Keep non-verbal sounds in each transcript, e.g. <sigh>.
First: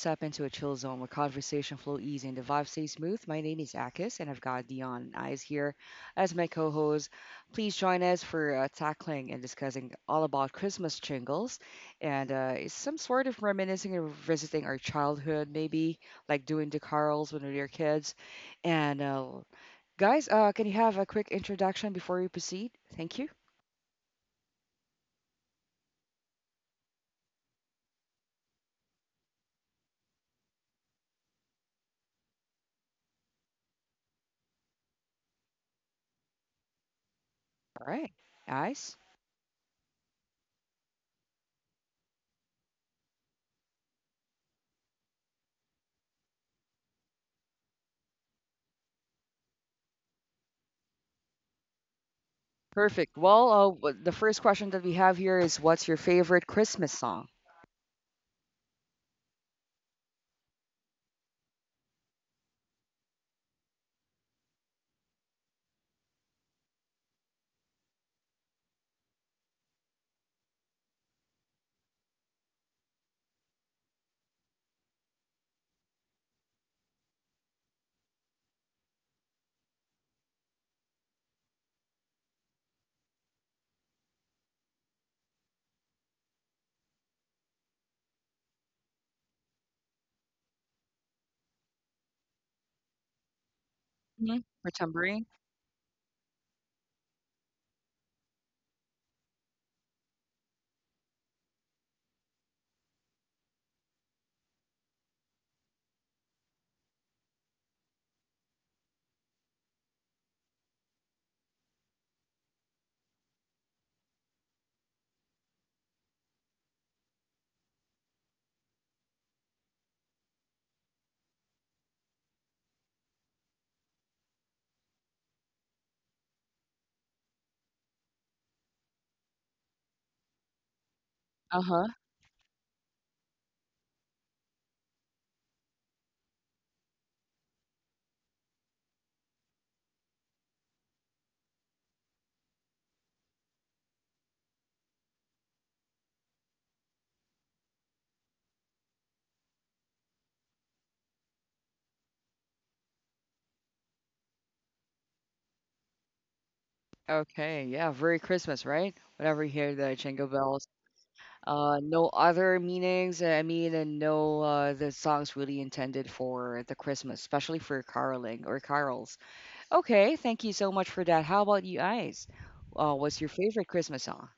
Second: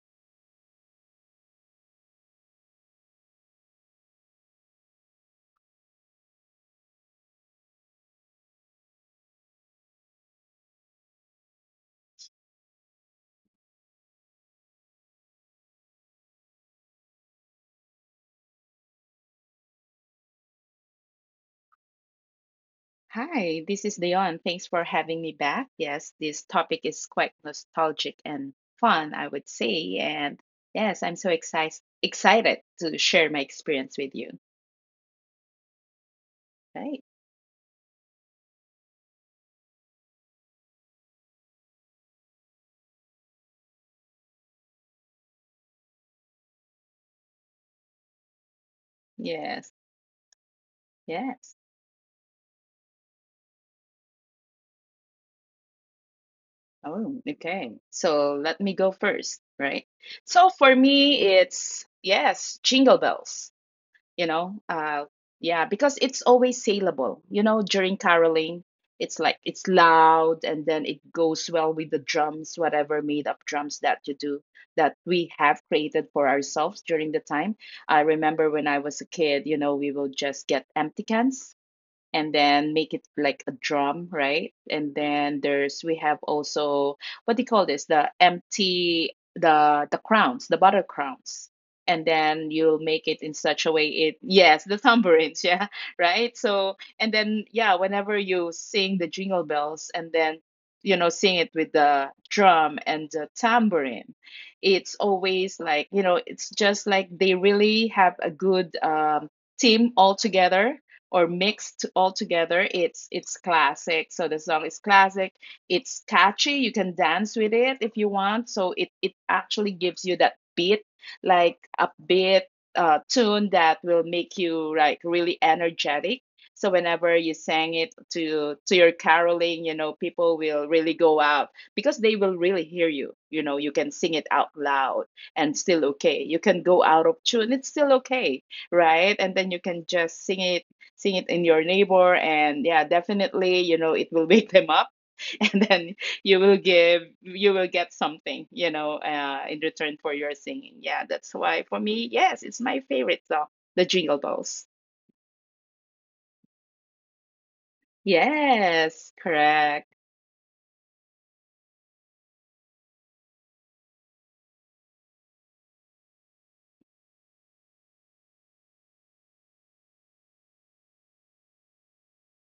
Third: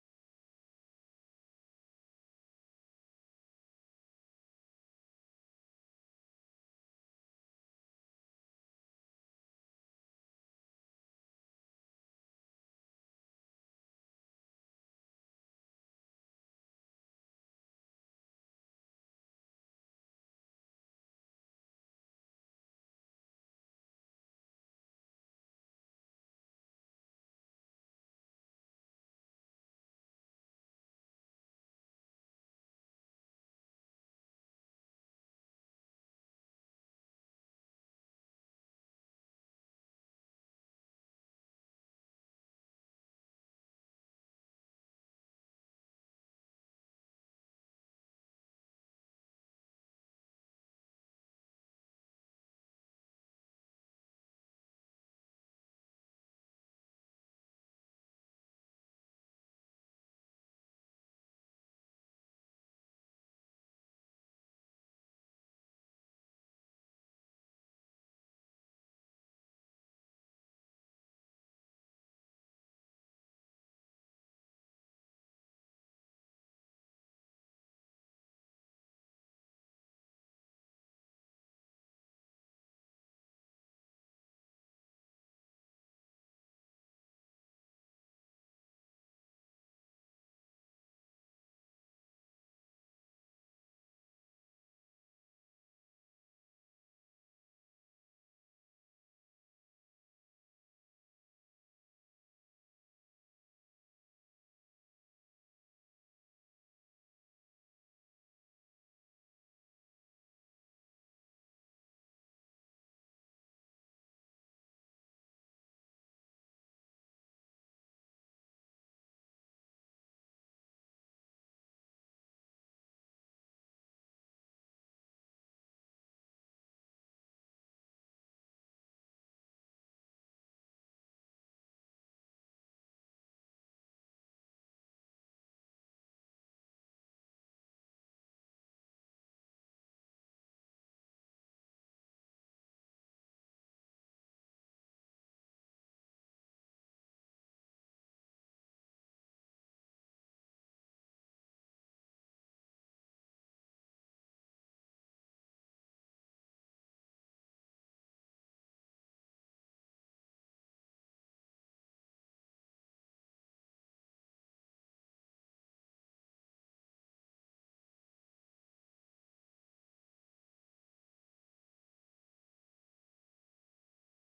step into a chill zone where conversation flow easy and the vibe stays smooth. My name is Akis, and I've got Dion and Eyes here as my co-host. Please join us for tackling and discussing all about Christmas jingles and some sort of reminiscing or visiting our childhood, maybe like doing the carols when we were kids. And guys, can you have a quick introduction before we proceed? Thank you. Hi, this is Leon. Thanks for having me back. Yes, this topic is quite nostalgic and fun, I would say. And yes, I'm so excited to share my experience with you. All right, Eyes. Right? Yes. Perfect. Well, Yes. The first question that we have here is, what's your favorite Christmas song? Oh, okay. So let me go first, right? So for me, it's yes, Jingle Bells. you know uh yeah, because it's always saleable, you know, during caroling. It's like it's loud and then it goes well with the drums, whatever made up drums that you do, that we have created for ourselves during the time. I remember when I was a kid, you know, we will just get empty cans and then make it like a drum, right? And then there's we have also, what do you call this? The empty, the crowns, the butter crowns. And Hmm, then for you'll make it tambourine? in such a way, it yes, the tambourines, <laughs> yeah, right? So and then yeah, whenever you sing the jingle bells and then you know, sing it with the drum and the tambourine, it's always like, you know, it's just like they really have a good team all together, or mixed all together. It's classic. So the song is classic, it's catchy, you can dance with it if you want. So it actually gives you that beat, like a beat, tune that will make you like really energetic. So whenever you sang it to your caroling, you know, Uh-huh. people will really go out because they will really hear you. You know, you can sing it out loud and still okay, you can go out of tune, it's still okay, right? And then you can just sing it, seeing it in your neighbor. And yeah, definitely, you know, it will <laughs> wake them up, <laughs> and then you will give, you will get something, in return for your singing. Yeah, that's why for me, yes, it's my favorite song, the jingle bells. Okay. Yeah, very Christmas, right? Whenever you hear the jingle bells. Yes, correct. No other meanings. I mean, and no, the song's really intended for the Christmas, especially for caroling or carols. Okay, thank you so much for that. How about you guys? What's your favorite Christmas song?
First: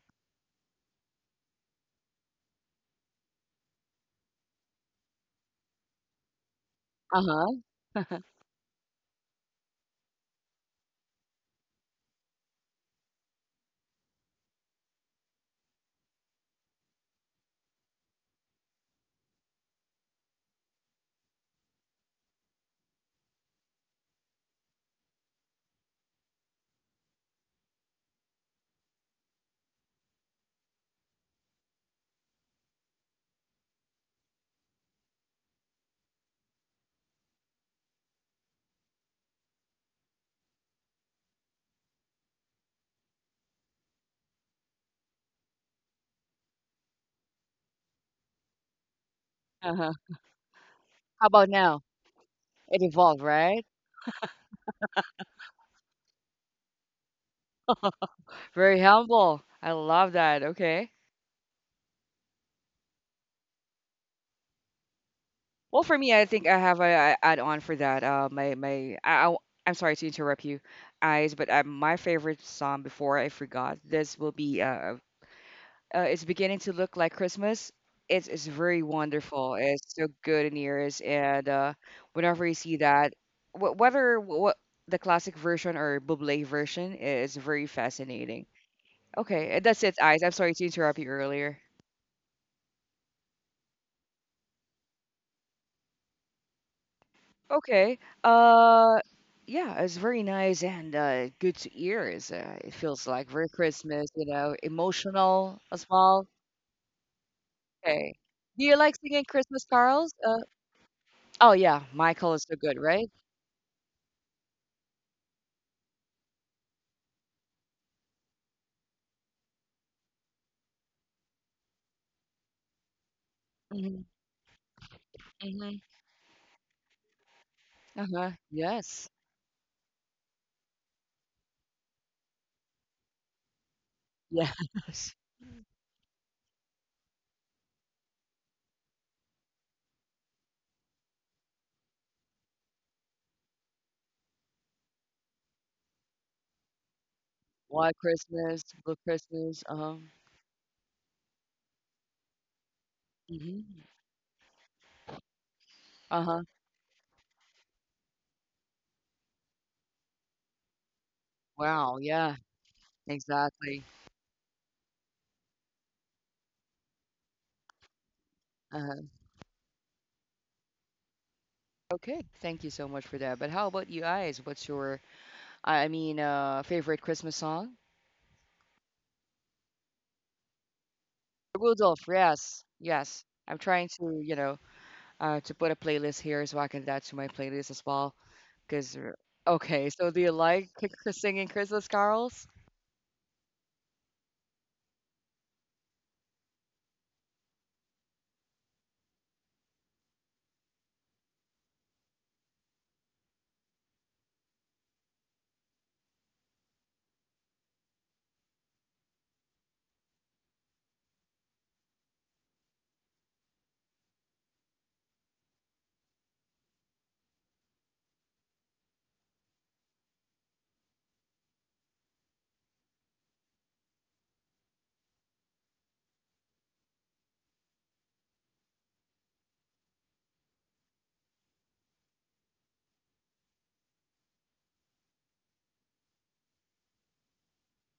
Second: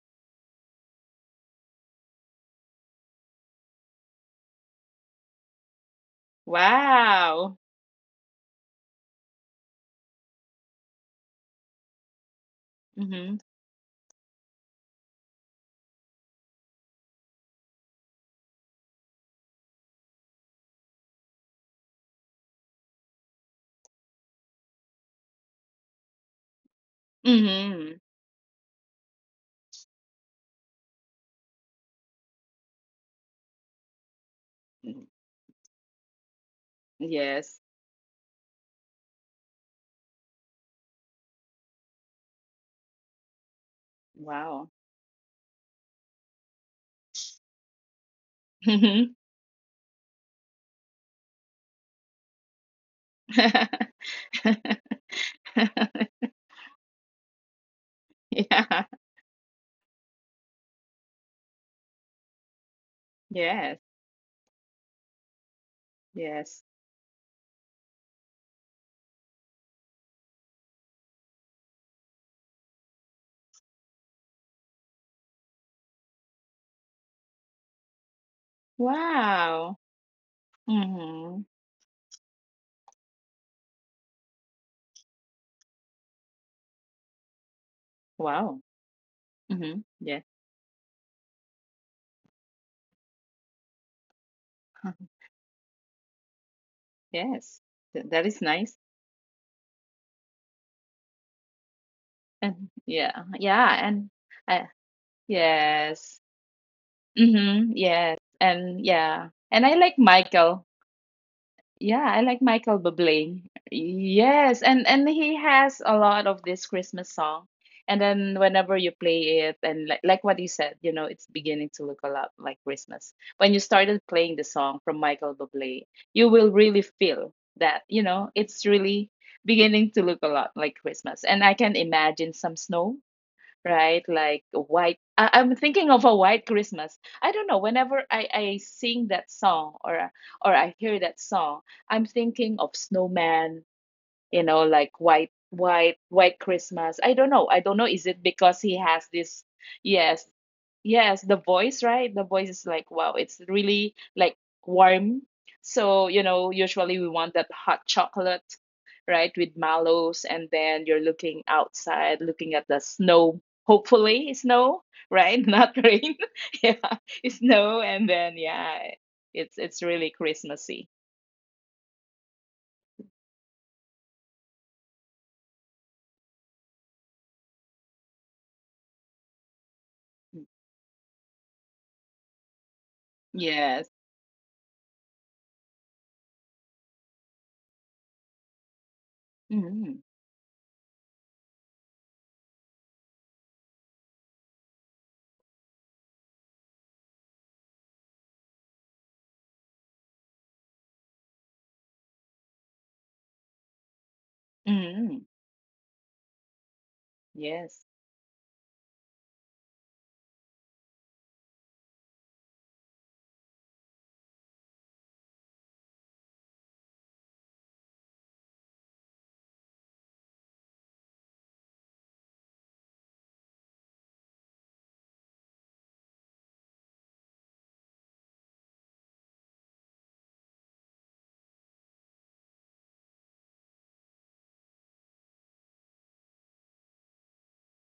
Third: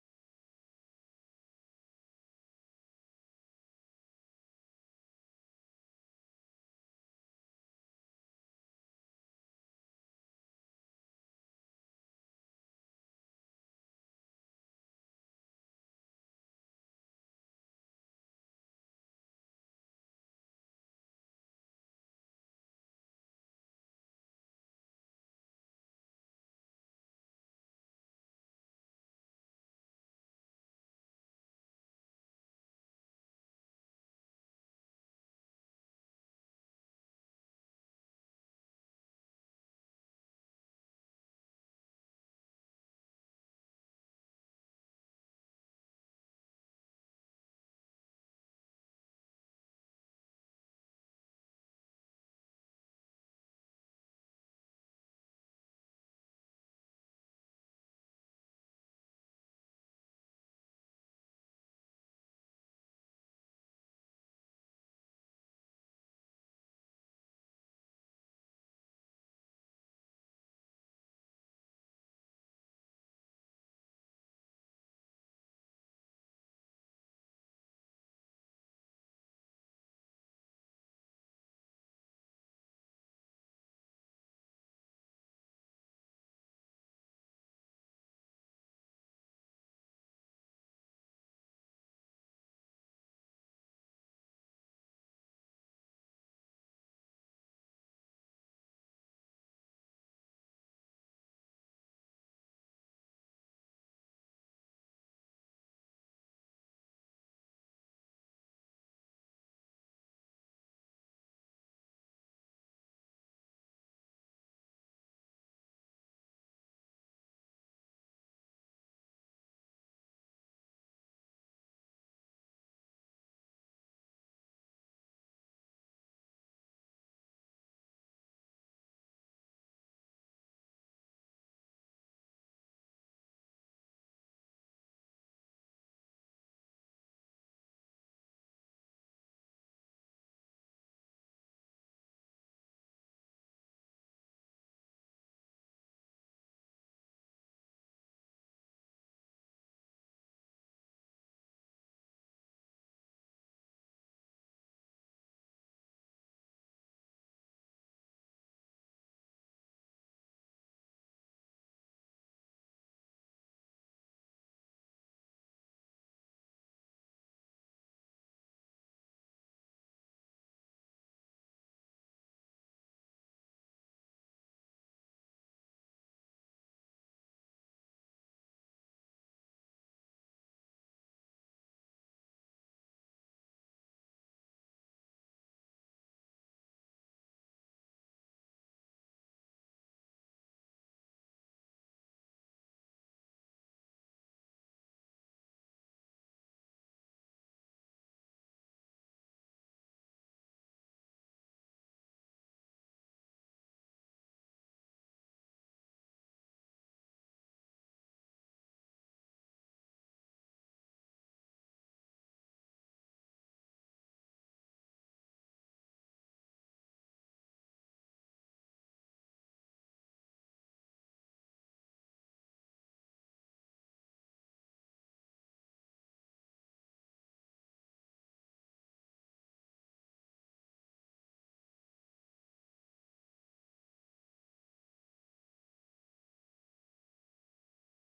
Wow. Uh-huh. <laughs> Mm-hmm. Mm-hmm. Yes. Wow. Mm-hmm. Uh-huh. How about now? It evolved, right? <laughs> Very Yeah. humble. I love that. Okay. Yes. Well, for me, I think I Yes. have a add on for that. Am sorry to interrupt you, eyes, but my favorite song, before I forgot, this will be it's beginning to look like Christmas. It's very wonderful. Wow. It's so good in ears, and Mm-hmm. Whenever you see that, whether what, the classic version or Buble version, is very fascinating. Wow. Okay, that's it, Mhm. eyes. I'm Yeah. sorry to interrupt you earlier. <laughs> Yes. Okay. That is nice. Uh, yeah, it's very nice and good to hear. It's, it And feels like yeah, very yeah, Christmas, you and know, I emotional as well. yes. Mhm. Okay. Yes. Do you like And singing yeah. Christmas And I carols? like Michael. Oh yeah, Yeah, Michael I is so like good, Michael right? Bublé. Yes, and he has a lot of this Christmas song. And then whenever you play it, and like what you said, you know, it's beginning to look a lot like Christmas. When you Hmm. started playing the song from Michael Hmm. Bublé, you will really feel that, you Uh-huh. know, it's Yes. really beginning to look a lot like Christmas. And I can imagine some snow, right? Like a white. Yes. <laughs> I'm thinking of a white Christmas. I don't know. Whenever I sing that song or I hear that song, I'm thinking of snowman. You know, like white, white, white Christmas. I don't know. I White don't know. Is it Christmas, because Blue he has Christmas. this? Uh-huh. Yes. Yes, the voice, right? The voice is like, wow, it's Hmm. really like warm. So, you Uh-huh. know, usually we want that hot chocolate, right, with mallows, and then you're looking Wow. outside, Yeah. looking at the snow. Exactly. Hopefully, snow, right? <laughs> Not rain. <laughs> Yeah, it's snow, and then yeah, Uh-huh. It's really Christmassy. Okay. Thank you so much for that. But how about you guys? What's your, I mean, favorite Christmas song? Rudolph, yes, yes. I'm trying Yes. to, you know, to put a playlist here so I can add that to my playlist as well. Cause r- okay, Hmm. so do you like singing Christmas carols? Hmm. Yes.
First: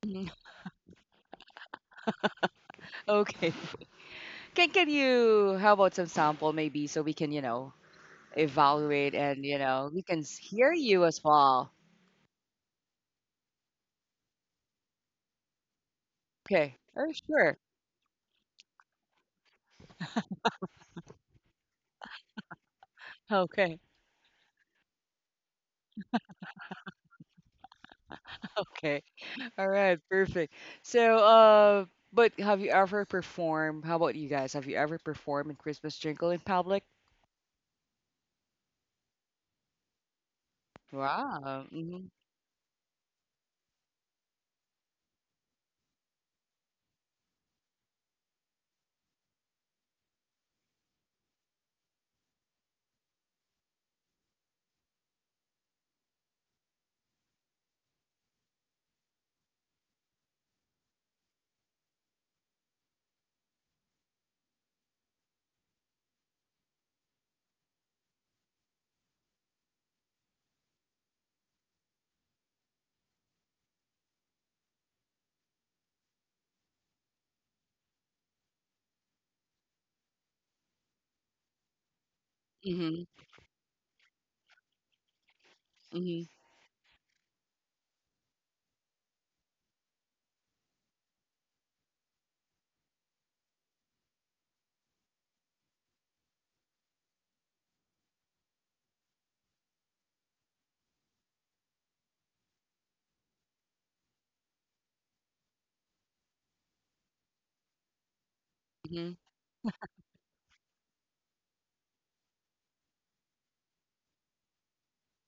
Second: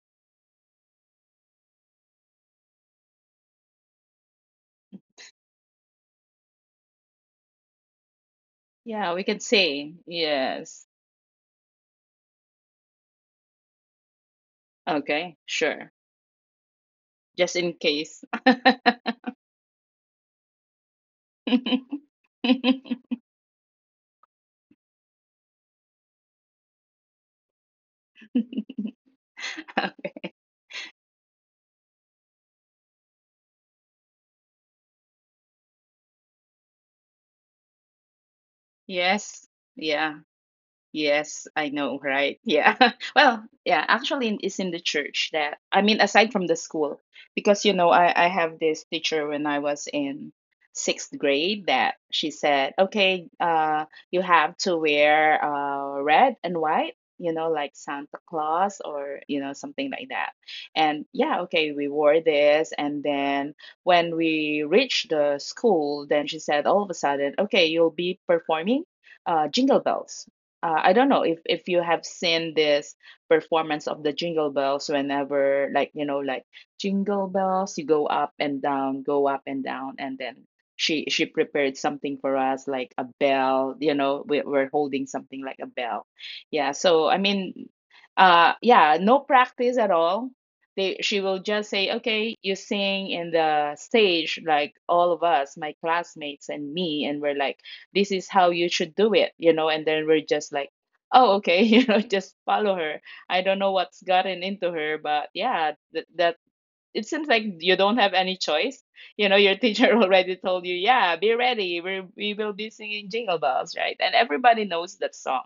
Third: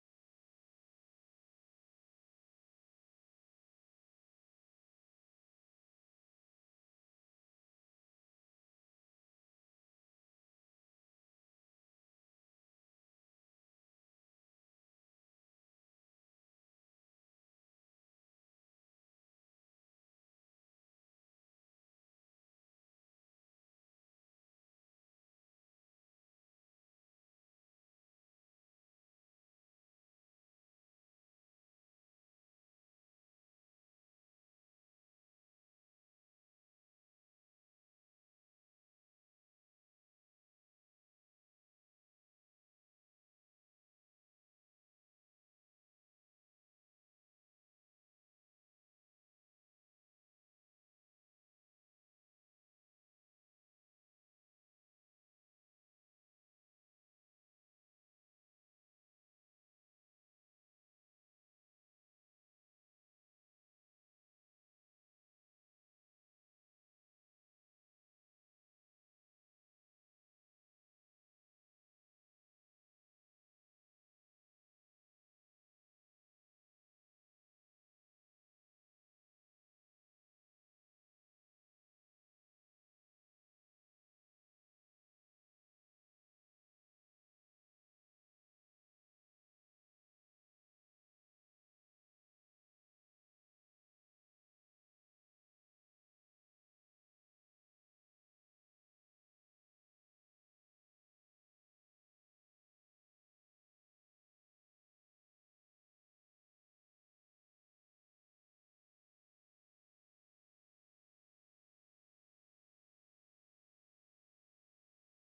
Mhm. <laughs> Okay, can you? How about some sample maybe, so we can, you know, Yeah, evaluate, we can and you know say we can hear yes. you as well. Okay, sure. Okay, oh Just sure. in case. <laughs> Okay, <laughs> okay, all right, Okay. perfect. So, but have you ever performed? How about you guys? Have you ever performed in Christmas jingle in public? Yes. Yeah. Yes, I Wow. know, Mm-hmm. right? Yeah. <laughs> Well, yeah, actually in- it's in the church that I mean aside from the school, because you know I have this teacher when I was in 6th grade that she said, "Okay, you have to wear red and white, you know, like Santa Claus or you know something like that." And yeah, okay, we wore this and then when we reached the school, then she said all of a sudden, "Okay, you'll be performing Jingle Bells." I don't know if you have seen this performance of the jingle bells, whenever like, you know, like jingle bells you go up and down, go up and down, and then she prepared something for us like a Mm-hmm. bell, you know, we're holding something like a bell. Mm-hmm. Yeah, so I mean, yeah, no practice at all. They She will just say okay, you sing in the stage, like all of us, my classmates and me, and we're like, this is how you should do it, you know, and then we're just like, oh okay, <laughs> you know, just follow her. I don't know what's gotten into her, but yeah, that it seems like you don't have any choice. You Mm-hmm. know, your teacher <laughs> already told you, yeah, be ready, we will be singing jingle bells, right, and everybody knows that song.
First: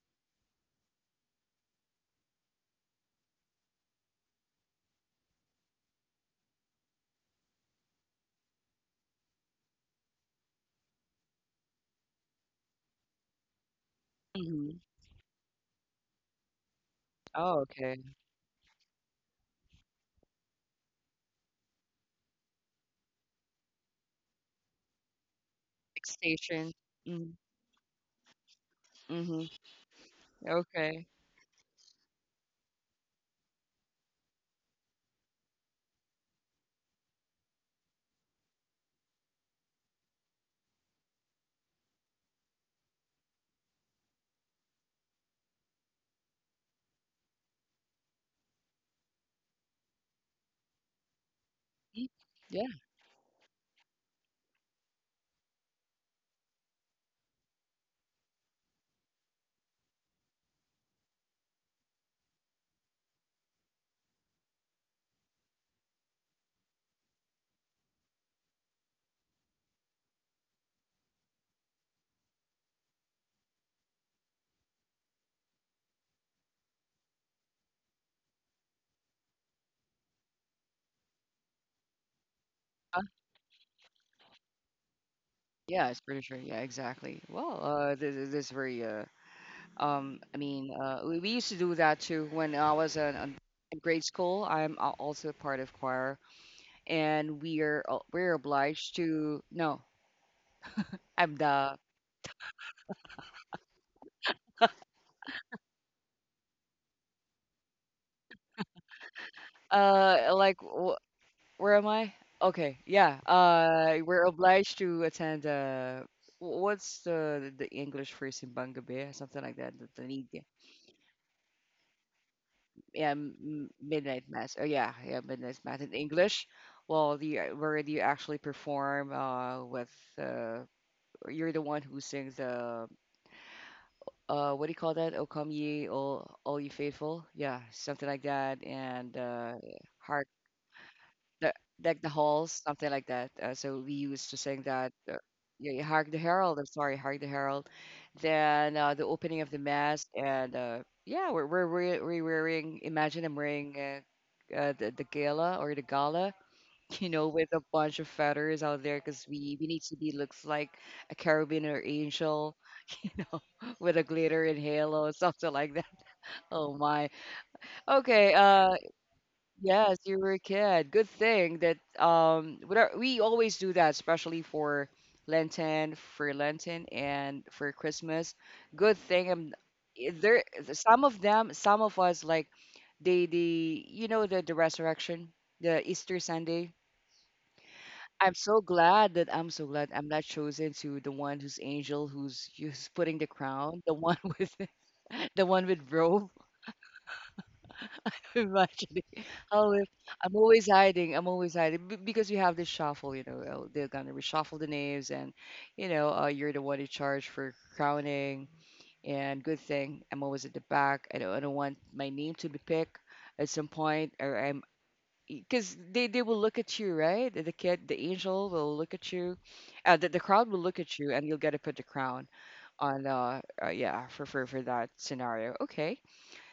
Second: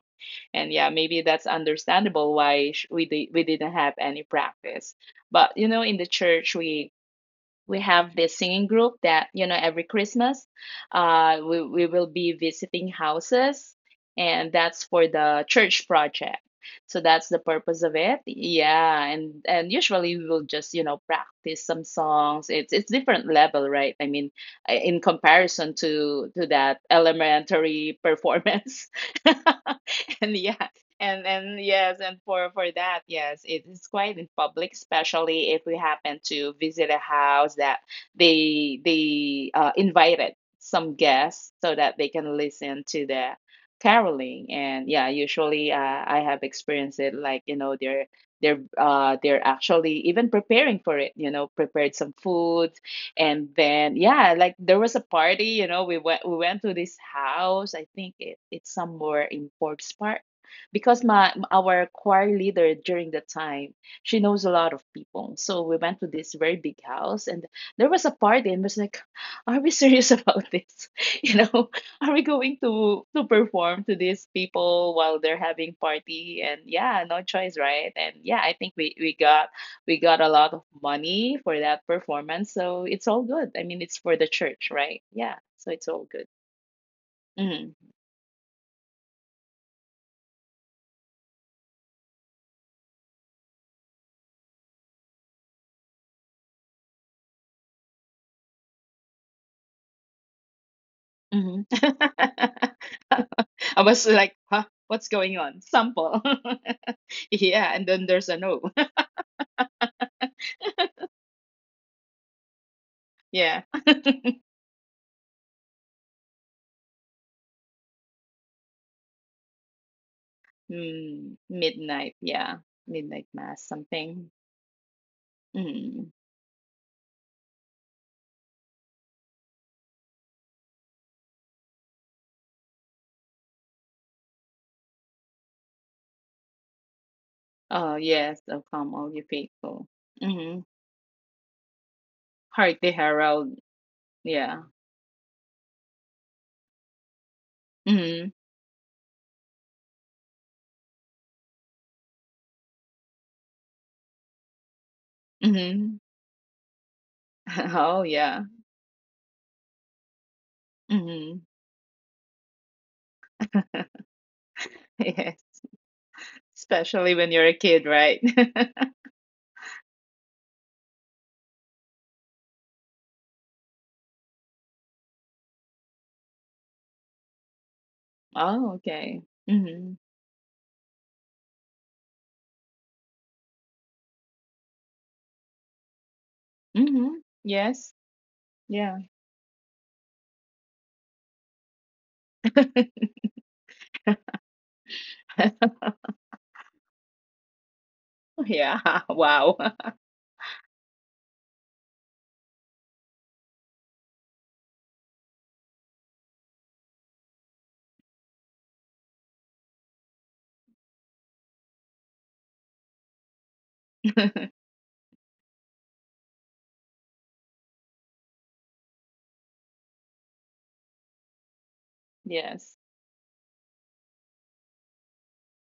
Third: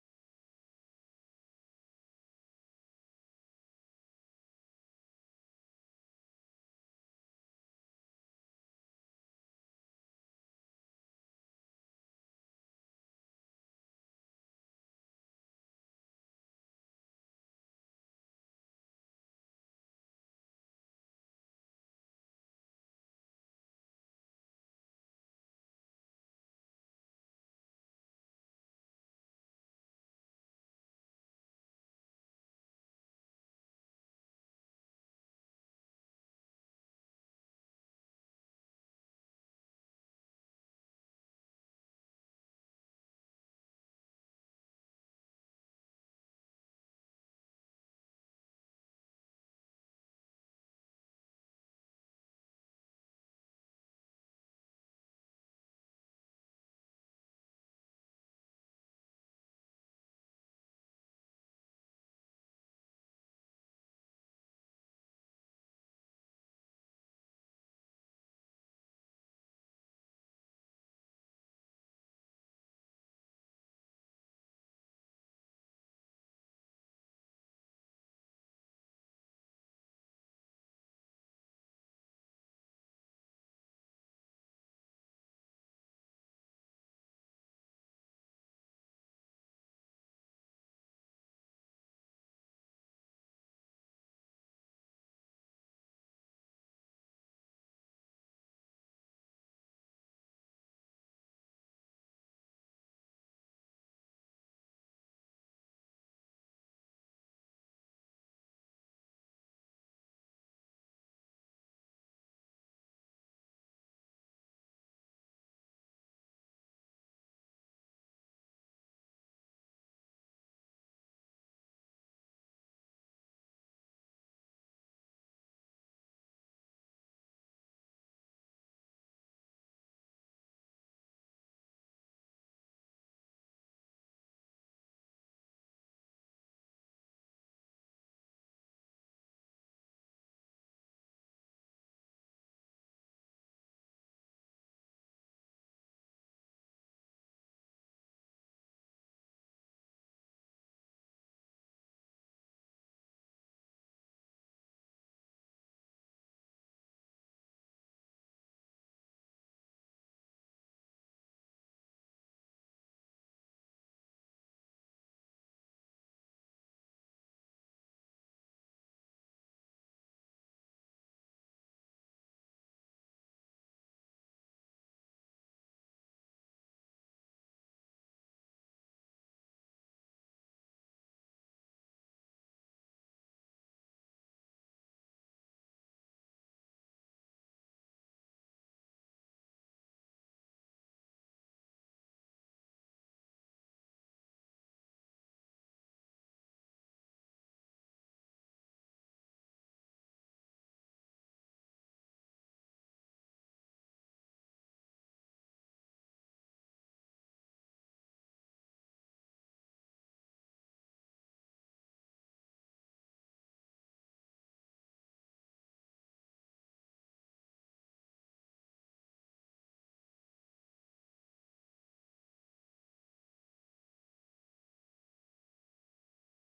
And yeah, maybe that's understandable why we didn't have any practice. But you know, in the church, we have this singing group that, you know, every Christmas, we will be visiting houses, and Mm-hmm. that's for the church project. So that's the Oh, purpose of okay. it. Yeah, and usually we will just, you know, practice some songs. It's different level, right? I mean, in comparison to Extension. that Mm-hmm. elementary performance. Mm-hmm. <laughs> And yeah, Okay. And yes, and for that, yes, it is quite in public, especially if we happen to visit a house that they invited some guests so that they can listen to the caroling. And yeah, usually I have experienced it like, you know, they're actually even preparing for it. You know, prepared Mm. some food, Yeah. and then yeah, like there was a party. You know, we went to this house. I think it's somewhere in Forbes Park because my our choir leader during the time, she knows a lot of people, so we went to this very big house and there was a party and was like, are we <laughs> serious about this, <laughs> you know, are we going to perform to these people while they're having party? And yeah, no choice, right? And yeah, I think we got a lot of money for that performance, so Huh? it's all good. I mean, it's for the church, right? Yeah, so it's Yeah, it's all pretty good. sure. Yeah, exactly. Well, Mm-hmm. this very I mean, we used to do that too when I was in grade school. I'm also part of choir, and we're obliged to no, I'm the Mm-hmm. <laughs> I was like, huh, what's going on? Sample. <laughs> Yeah, and then there's a no. <laughs> uh like Where am I? Okay, yeah. Yeah. We're obliged to attend. What's the English phrase in Bangabe? Something like that. Mm, midnight, Yeah, yeah. Midnight midnight mass, mass. Oh yeah, something. yeah, midnight mass in English. Mm. Well, the where do you actually perform? With uh, you're the one who sings the what do you call that? O come ye, all ye faithful. Yeah, something like that. And Oh, yes, oh come, all you the faithful. like the Mm-hmm. halls, something like that. So we used to sing Heart the that. Herald, Yeah, Hark the Herald. yeah. I'm sorry, Hark the Herald. Then the opening of the mass, Mm-hmm. and yeah, we're wearing. Imagine I'm wearing the gala or the gala. <laughs> You know, with a Mm-hmm. bunch of feathers out there, because <laughs> we Oh, we need to yeah. be looks like a carabiner angel Mm-hmm. <gasps> with a glitter and halo, <laughs> something like that. <laughs> Oh Yes, my. Okay. especially when you're a kid, right? Yes, you were a kid. Good thing that whatever we always do that, especially for Lenten and for Christmas. Good thing <laughs> Oh, I- okay. there Mm-hmm. some of them, some of us like they the you know the resurrection, the Easter Sunday. Mm-hmm. Yes. I'm so glad Yeah. I'm not chosen to the one who's angel who's putting the crown, the <laughs> one with <laughs> the one with robe. <laughs> Imagine, Yeah. always, <laughs> I'm Wow. always hiding. I'm always hiding because you have this shuffle, you know, they're gonna reshuffle the names, and you know, you're the one in charge for crowning. And good thing I'm always at the back. I don't want my name to be picked at some point, or I'm <laughs> because they will look at you, right? The kid, the angel will look at you, the crowd will look at you, and you'll get to put the crown on, Yes. Yeah, for that scenario. Okay.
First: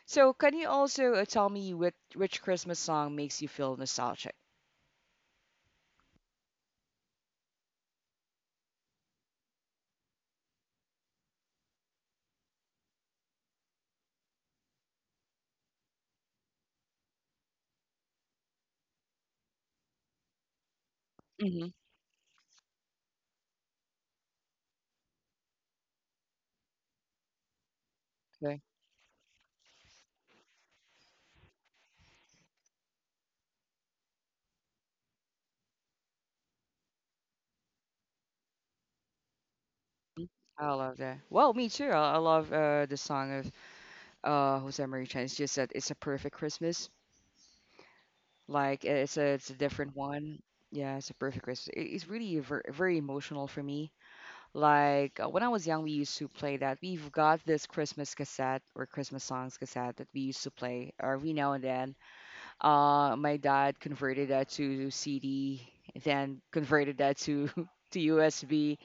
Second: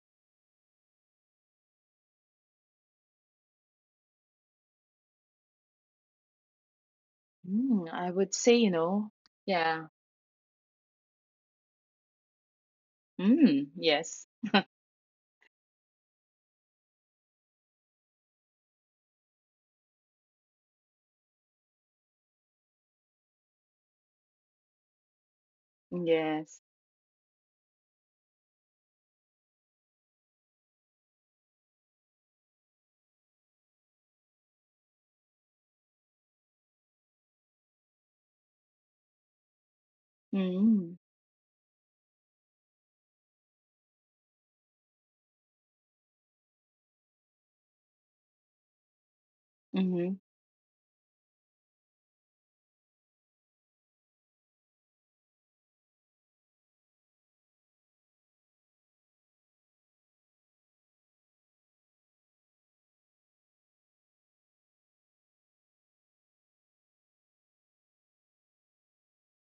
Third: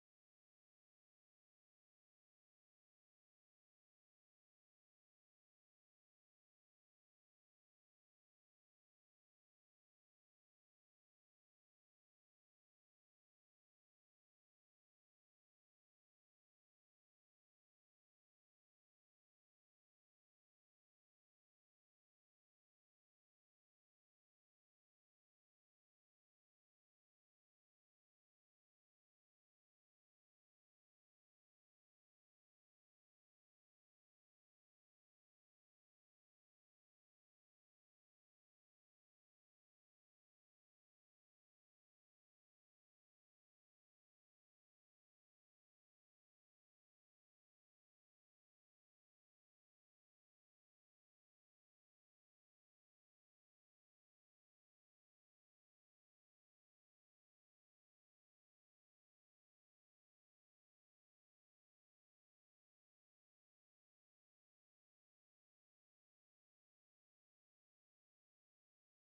So, can you also tell me which Christmas song makes you feel nostalgic? Mm, I would say, you know, yeah. Mm, yes. Hmm. Yes. Okay. Mm, I love that. Well, me too. I love the song of Jose Maria Chan. It's just that it's a perfect Christmas. Like mm-hmm. it's a different one. Yeah, it's a perfect Christmas. It's really very emotional for me. Like when I was young, we used to play that. We've got this Christmas cassette or Christmas songs cassette that we used to play every now and then. My dad converted that to CD, then converted that to <laughs> to USB,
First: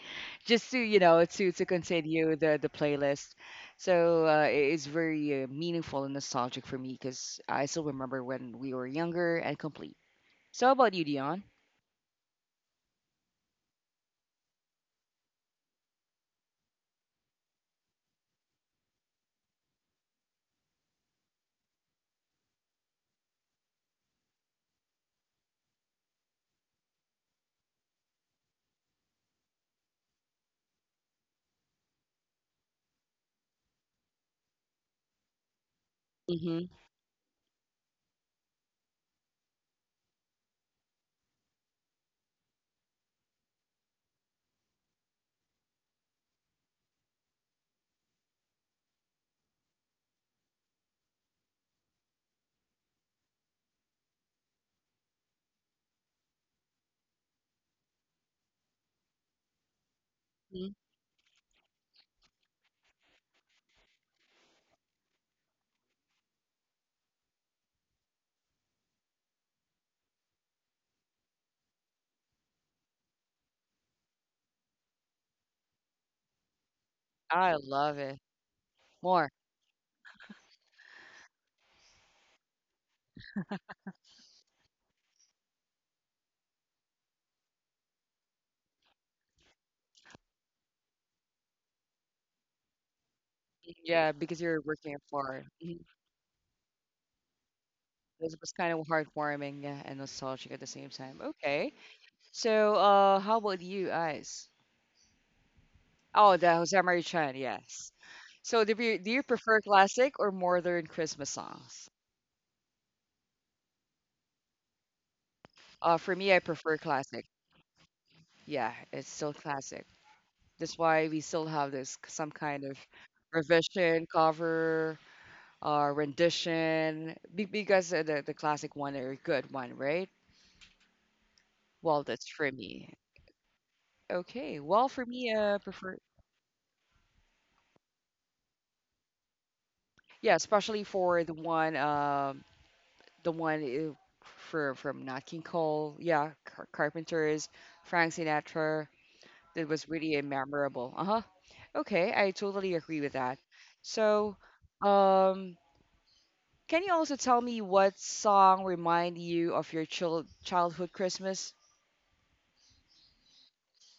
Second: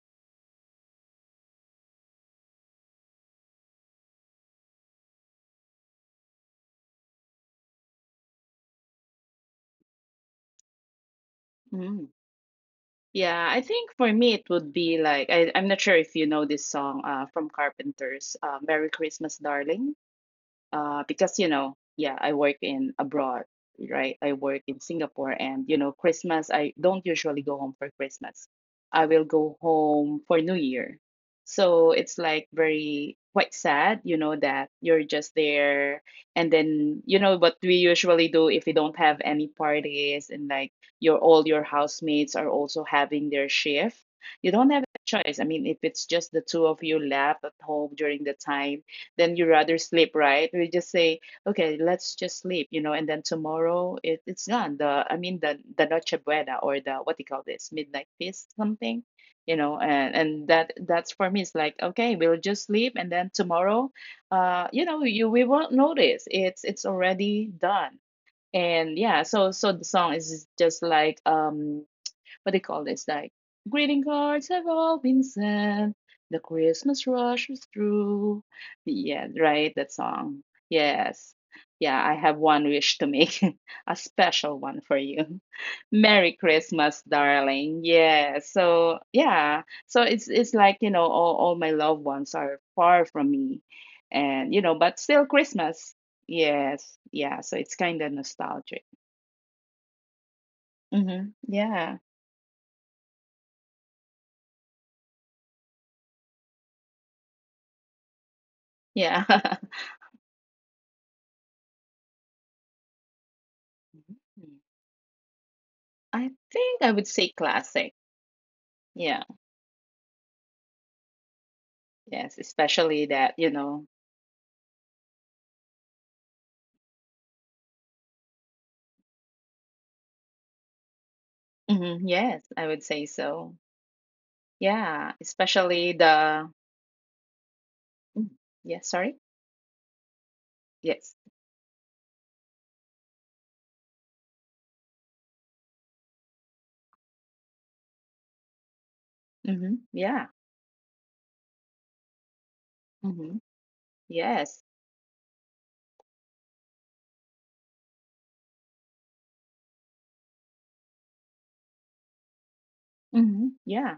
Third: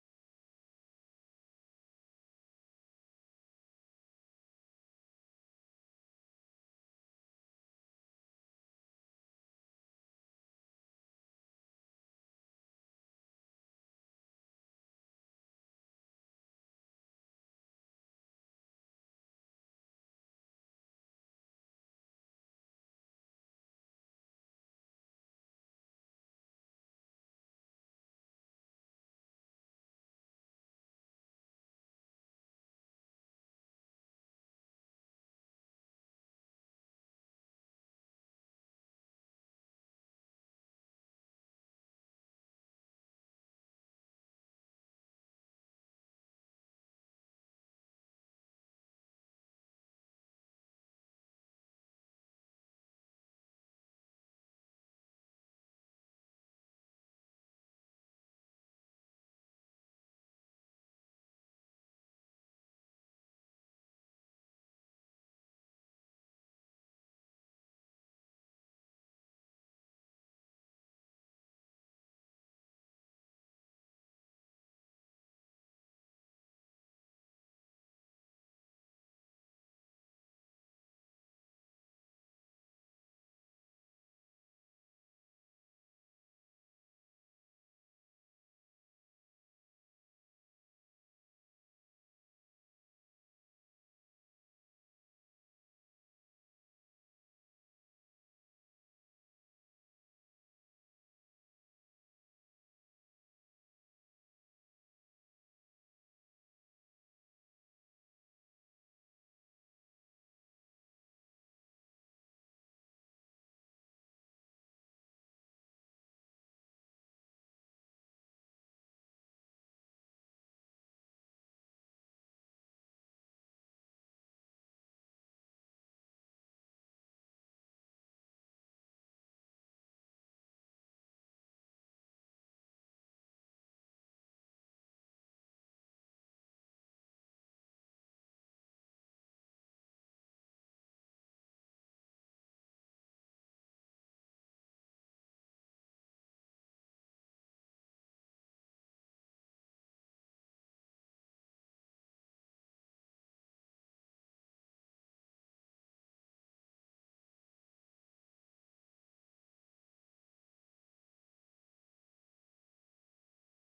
just to you know to continue the playlist. So it is very meaningful and nostalgic for me, because I still remember when we were younger and complete. So how about you, Dion? Mm. Yeah, I think for me it would be like, I'm not sure if you know this song from Carpenters, Merry Christmas, Darling. Because you know, yeah, I work in abroad, right? I work in Singapore, and you know, Christmas, I don't usually go home for Christmas. I will go home for New Year. So it's like very quite sad, you know, that you're just there, and Mm-hmm. then you know what we usually do if we don't have any parties, and like your all your housemates are also having their shift. You don't have a choice. I mean, if it's just the two of you left at home during the time, then you rather sleep, right? We just say, okay, let's just sleep, you know, and then tomorrow it's gone. The I mean the Noche Buena, or the what do you call this midnight feast something, you know. And that's for me. It's like okay, we'll just sleep, and then tomorrow, you know, you we won't notice. It's already done. And yeah, so so the song is just like um, what do you call this? Like, greeting cards have all been sent. The Christmas rush is I love it through. Yeah, more. right. That song. Yes. Yeah, I have one wish to make <laughs> a special one for you. <laughs> Merry Christmas, darling. Yeah. So yeah. So it's like, you know, all my loved ones are far from me, Yeah, because and you you're know, but working still far. Mhm. Christmas. Yes. Yeah. So it's kind of It was kind nostalgic. of heartwarming, yeah, and nostalgic at the same time. Mm-hmm. Okay. Yeah. So, how about you Ice? Oh, the Jose Maria Chan, yes. So do you Yeah. prefer classic or modern Christmas songs? <laughs> For me, I I prefer think I would classic. say classic. Yeah, it's still Yeah. classic. That's why we still have this some Yes. kind of Especially that, you know. revision, cover, rendition, because the classic one are a good one, right? Well, Hmm. that's for Yes, I would me. say so. Okay. Well, for Yeah. me, prefer Especially the. Mm, yeah. Sorry. yeah, especially Yes. for the one the one i- for from Nat King Cole, yeah, Carpenters, Frank Sinatra. That Hmm. was really Yeah. memorable. Uh huh. Okay, I totally agree with that. Hmm. So, Yes. um, can you also tell me what song remind you of your childhood Christmas? Hmm. Yeah.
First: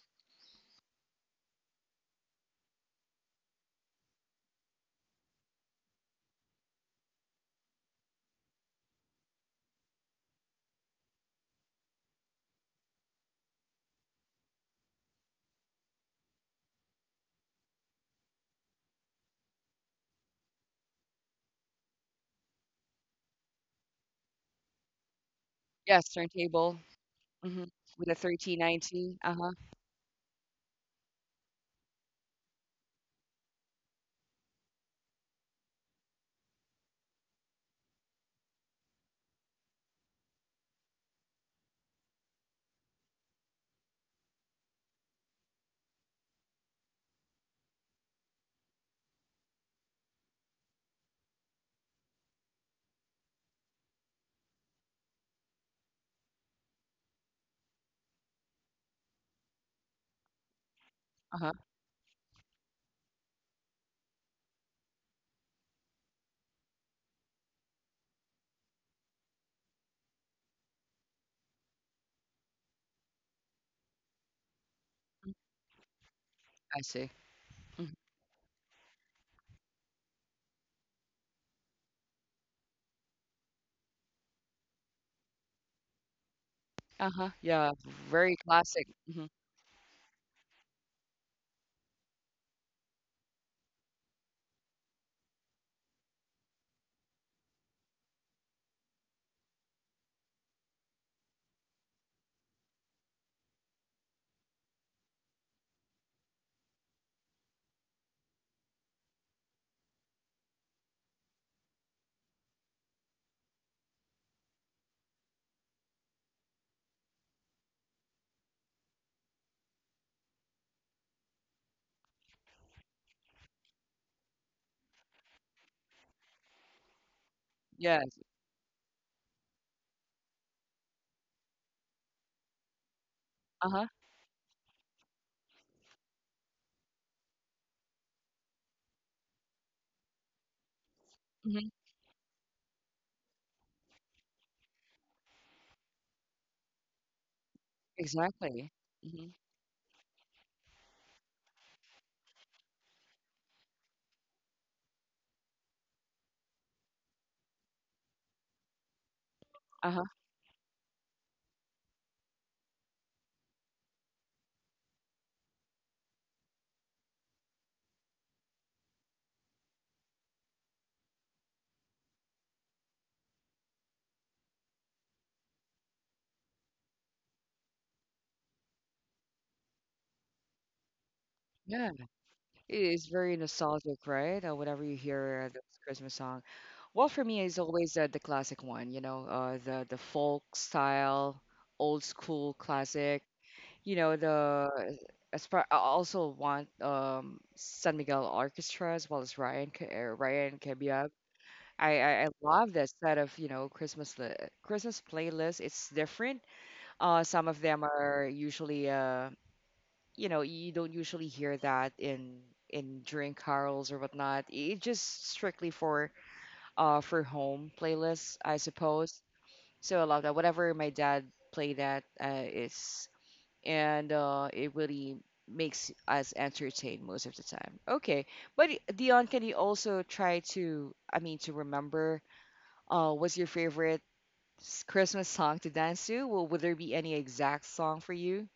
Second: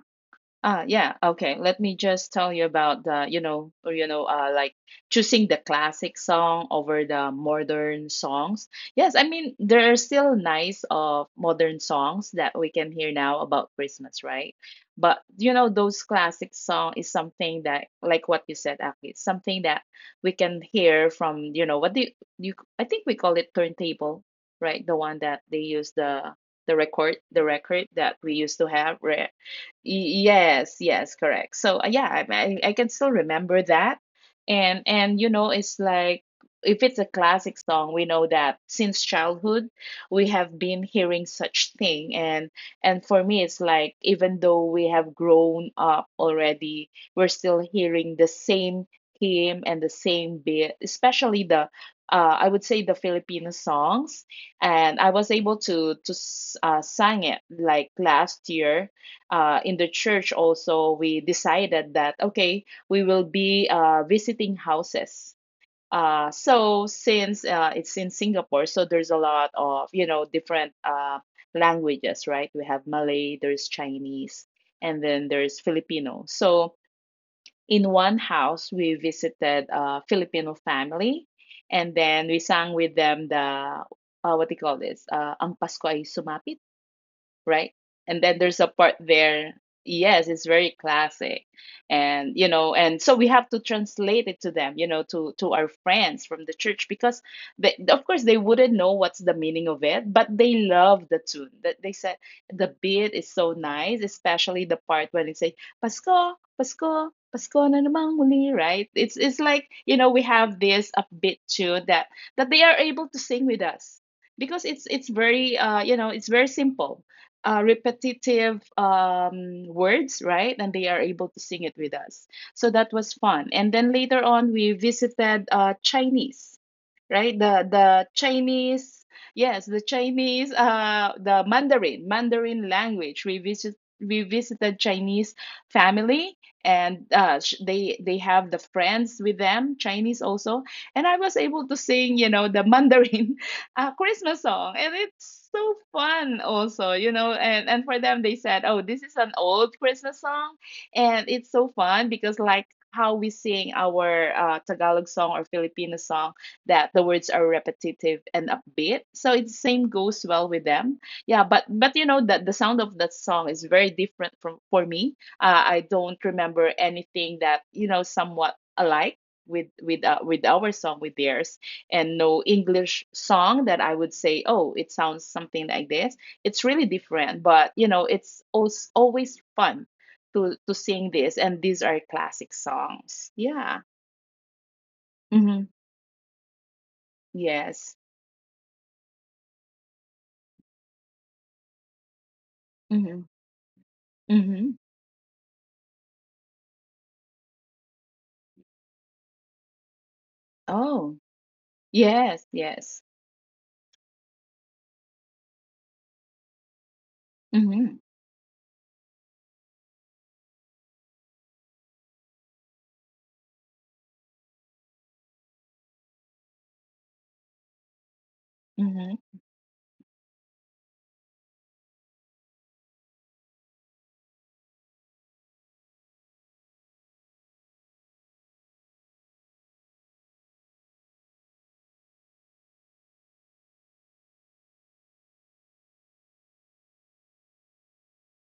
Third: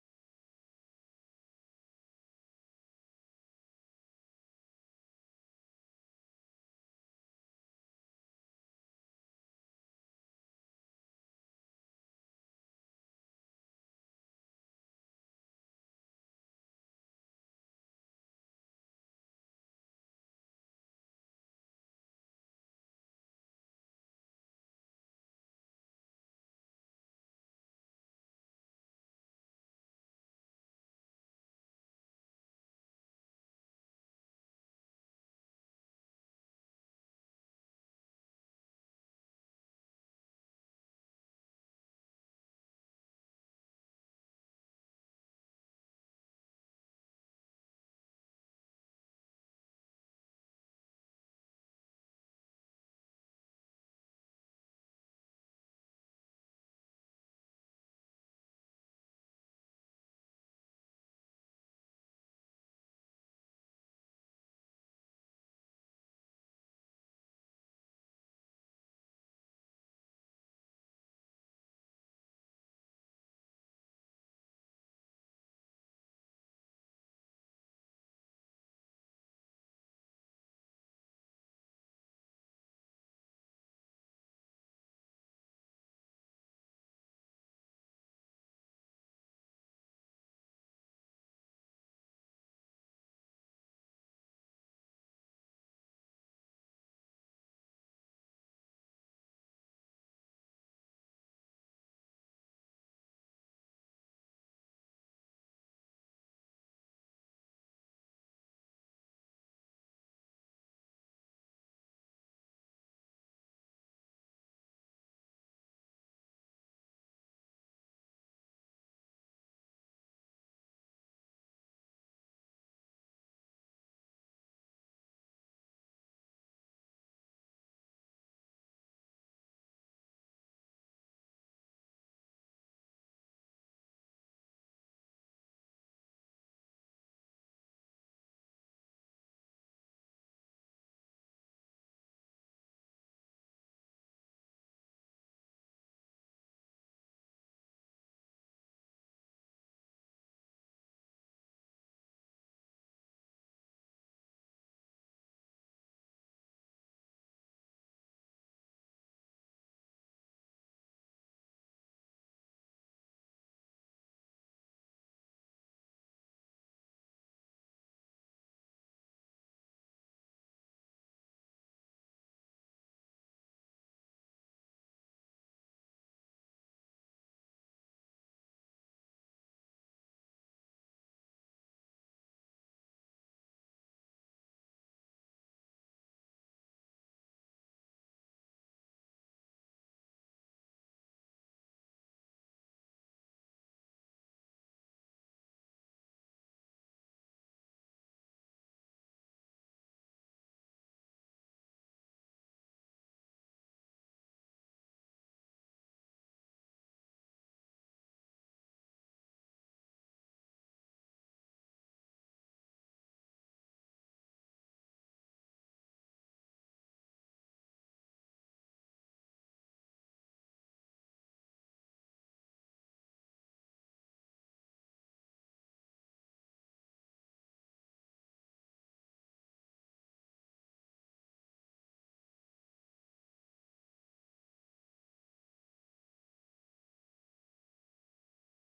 Ah, yeah. Okay. Let me just tell you about the, you know, or, you know, like choosing the classic song over the modern songs. Yes, I mean there are still nice of modern songs that we can hear now about Christmas, right? But you know, those classic song is something that, like what you said, Aki, it's something that we can hear from, you know, what do you, you, I think we call it turntable, right? The one that they use Yes, the turntable. record, the Mm-hmm. record With that a we used thirteen to have, ninety. Uh huh. Yes, yes, correct. So yeah, I can still remember that, and you know it's like if it's a classic song, we know that since childhood we have been hearing such thing, and for me it's like even though we have grown up already, we're still hearing the same theme and the same bit, especially the I would say the Filipino songs, and I was able to sang it like last year, in the church also we Uh huh. decided that okay we will be visiting houses, so since it's in Singapore, so there's a lot of you know different languages, right? We have Malay, there's Chinese, and then there's Filipino. So I see. in Mhm. one house we visited a Filipino family, and then we sang with them the, what do you call this, Ang Pasko Ay Sumapit, Uh huh. right? Yeah. And then Very there's a part classic. Hmm. there, yes, it's very classic. And you know, and so we have to translate it to them, you know, to our friends from the church, because they, of course they wouldn't know what's the meaning of it, but they love the tune. That they said the beat is so nice, especially the part when they say Pasko, Pasko, Pasko Na Namang Muli, right? It's like, you know, we have this upbeat tune that they are able to sing with us because it's very you know, it's very simple, repetitive words, right? And they are able to sing it with us. So that was fun. And then later on, we visited, Chinese, right? The Yes. Chinese, yes, the Chinese, the Mandarin, Mandarin language. We visit Uh huh. we visited Chinese family, and they have the friends with them, Chinese also. And I was able to Hmm. sing, you know, the Mandarin <laughs> Christmas song, and it's so fun also, you know. And for them, they said, Exactly. oh, this is an Hmm. old Christmas song, and it's so fun because like. How we sing our Tagalog song or Filipino song, that the words are repetitive and upbeat. So it same Uh huh. goes well with them. Yeah, but you know that the sound of that song is very different from for me. I don't remember anything that you know somewhat alike with our song with theirs, and no English song that I would say, oh, it sounds something like this. It's really different, but you know, it's always fun to sing this, and these are Yeah. classic It is songs. very Yeah. nostalgic, right? Whenever you hear Mm-hmm. the Christmas song. Well, for me, it's Yes. always the classic one, you know, the folk style, old school Mm-hmm. classic. You know, the Mm-hmm. as far I also want San Miguel Orchestra as well as Ryan Ryan Cabiab. Oh, I yes, love that yes. set of you know Christmas Christmas playlist. It's different. Some of them Mhm, are usually you know you don't usually hear that in during carols or whatnot. It's just strictly for home playlists, I suppose. mhm. So I love that whatever my dad played at is and it really makes us entertained most of the time. Okay, but Dion, can you also try to, I mean to remember, what's your favorite Christmas song to dance to? Well, would there be any exact song for you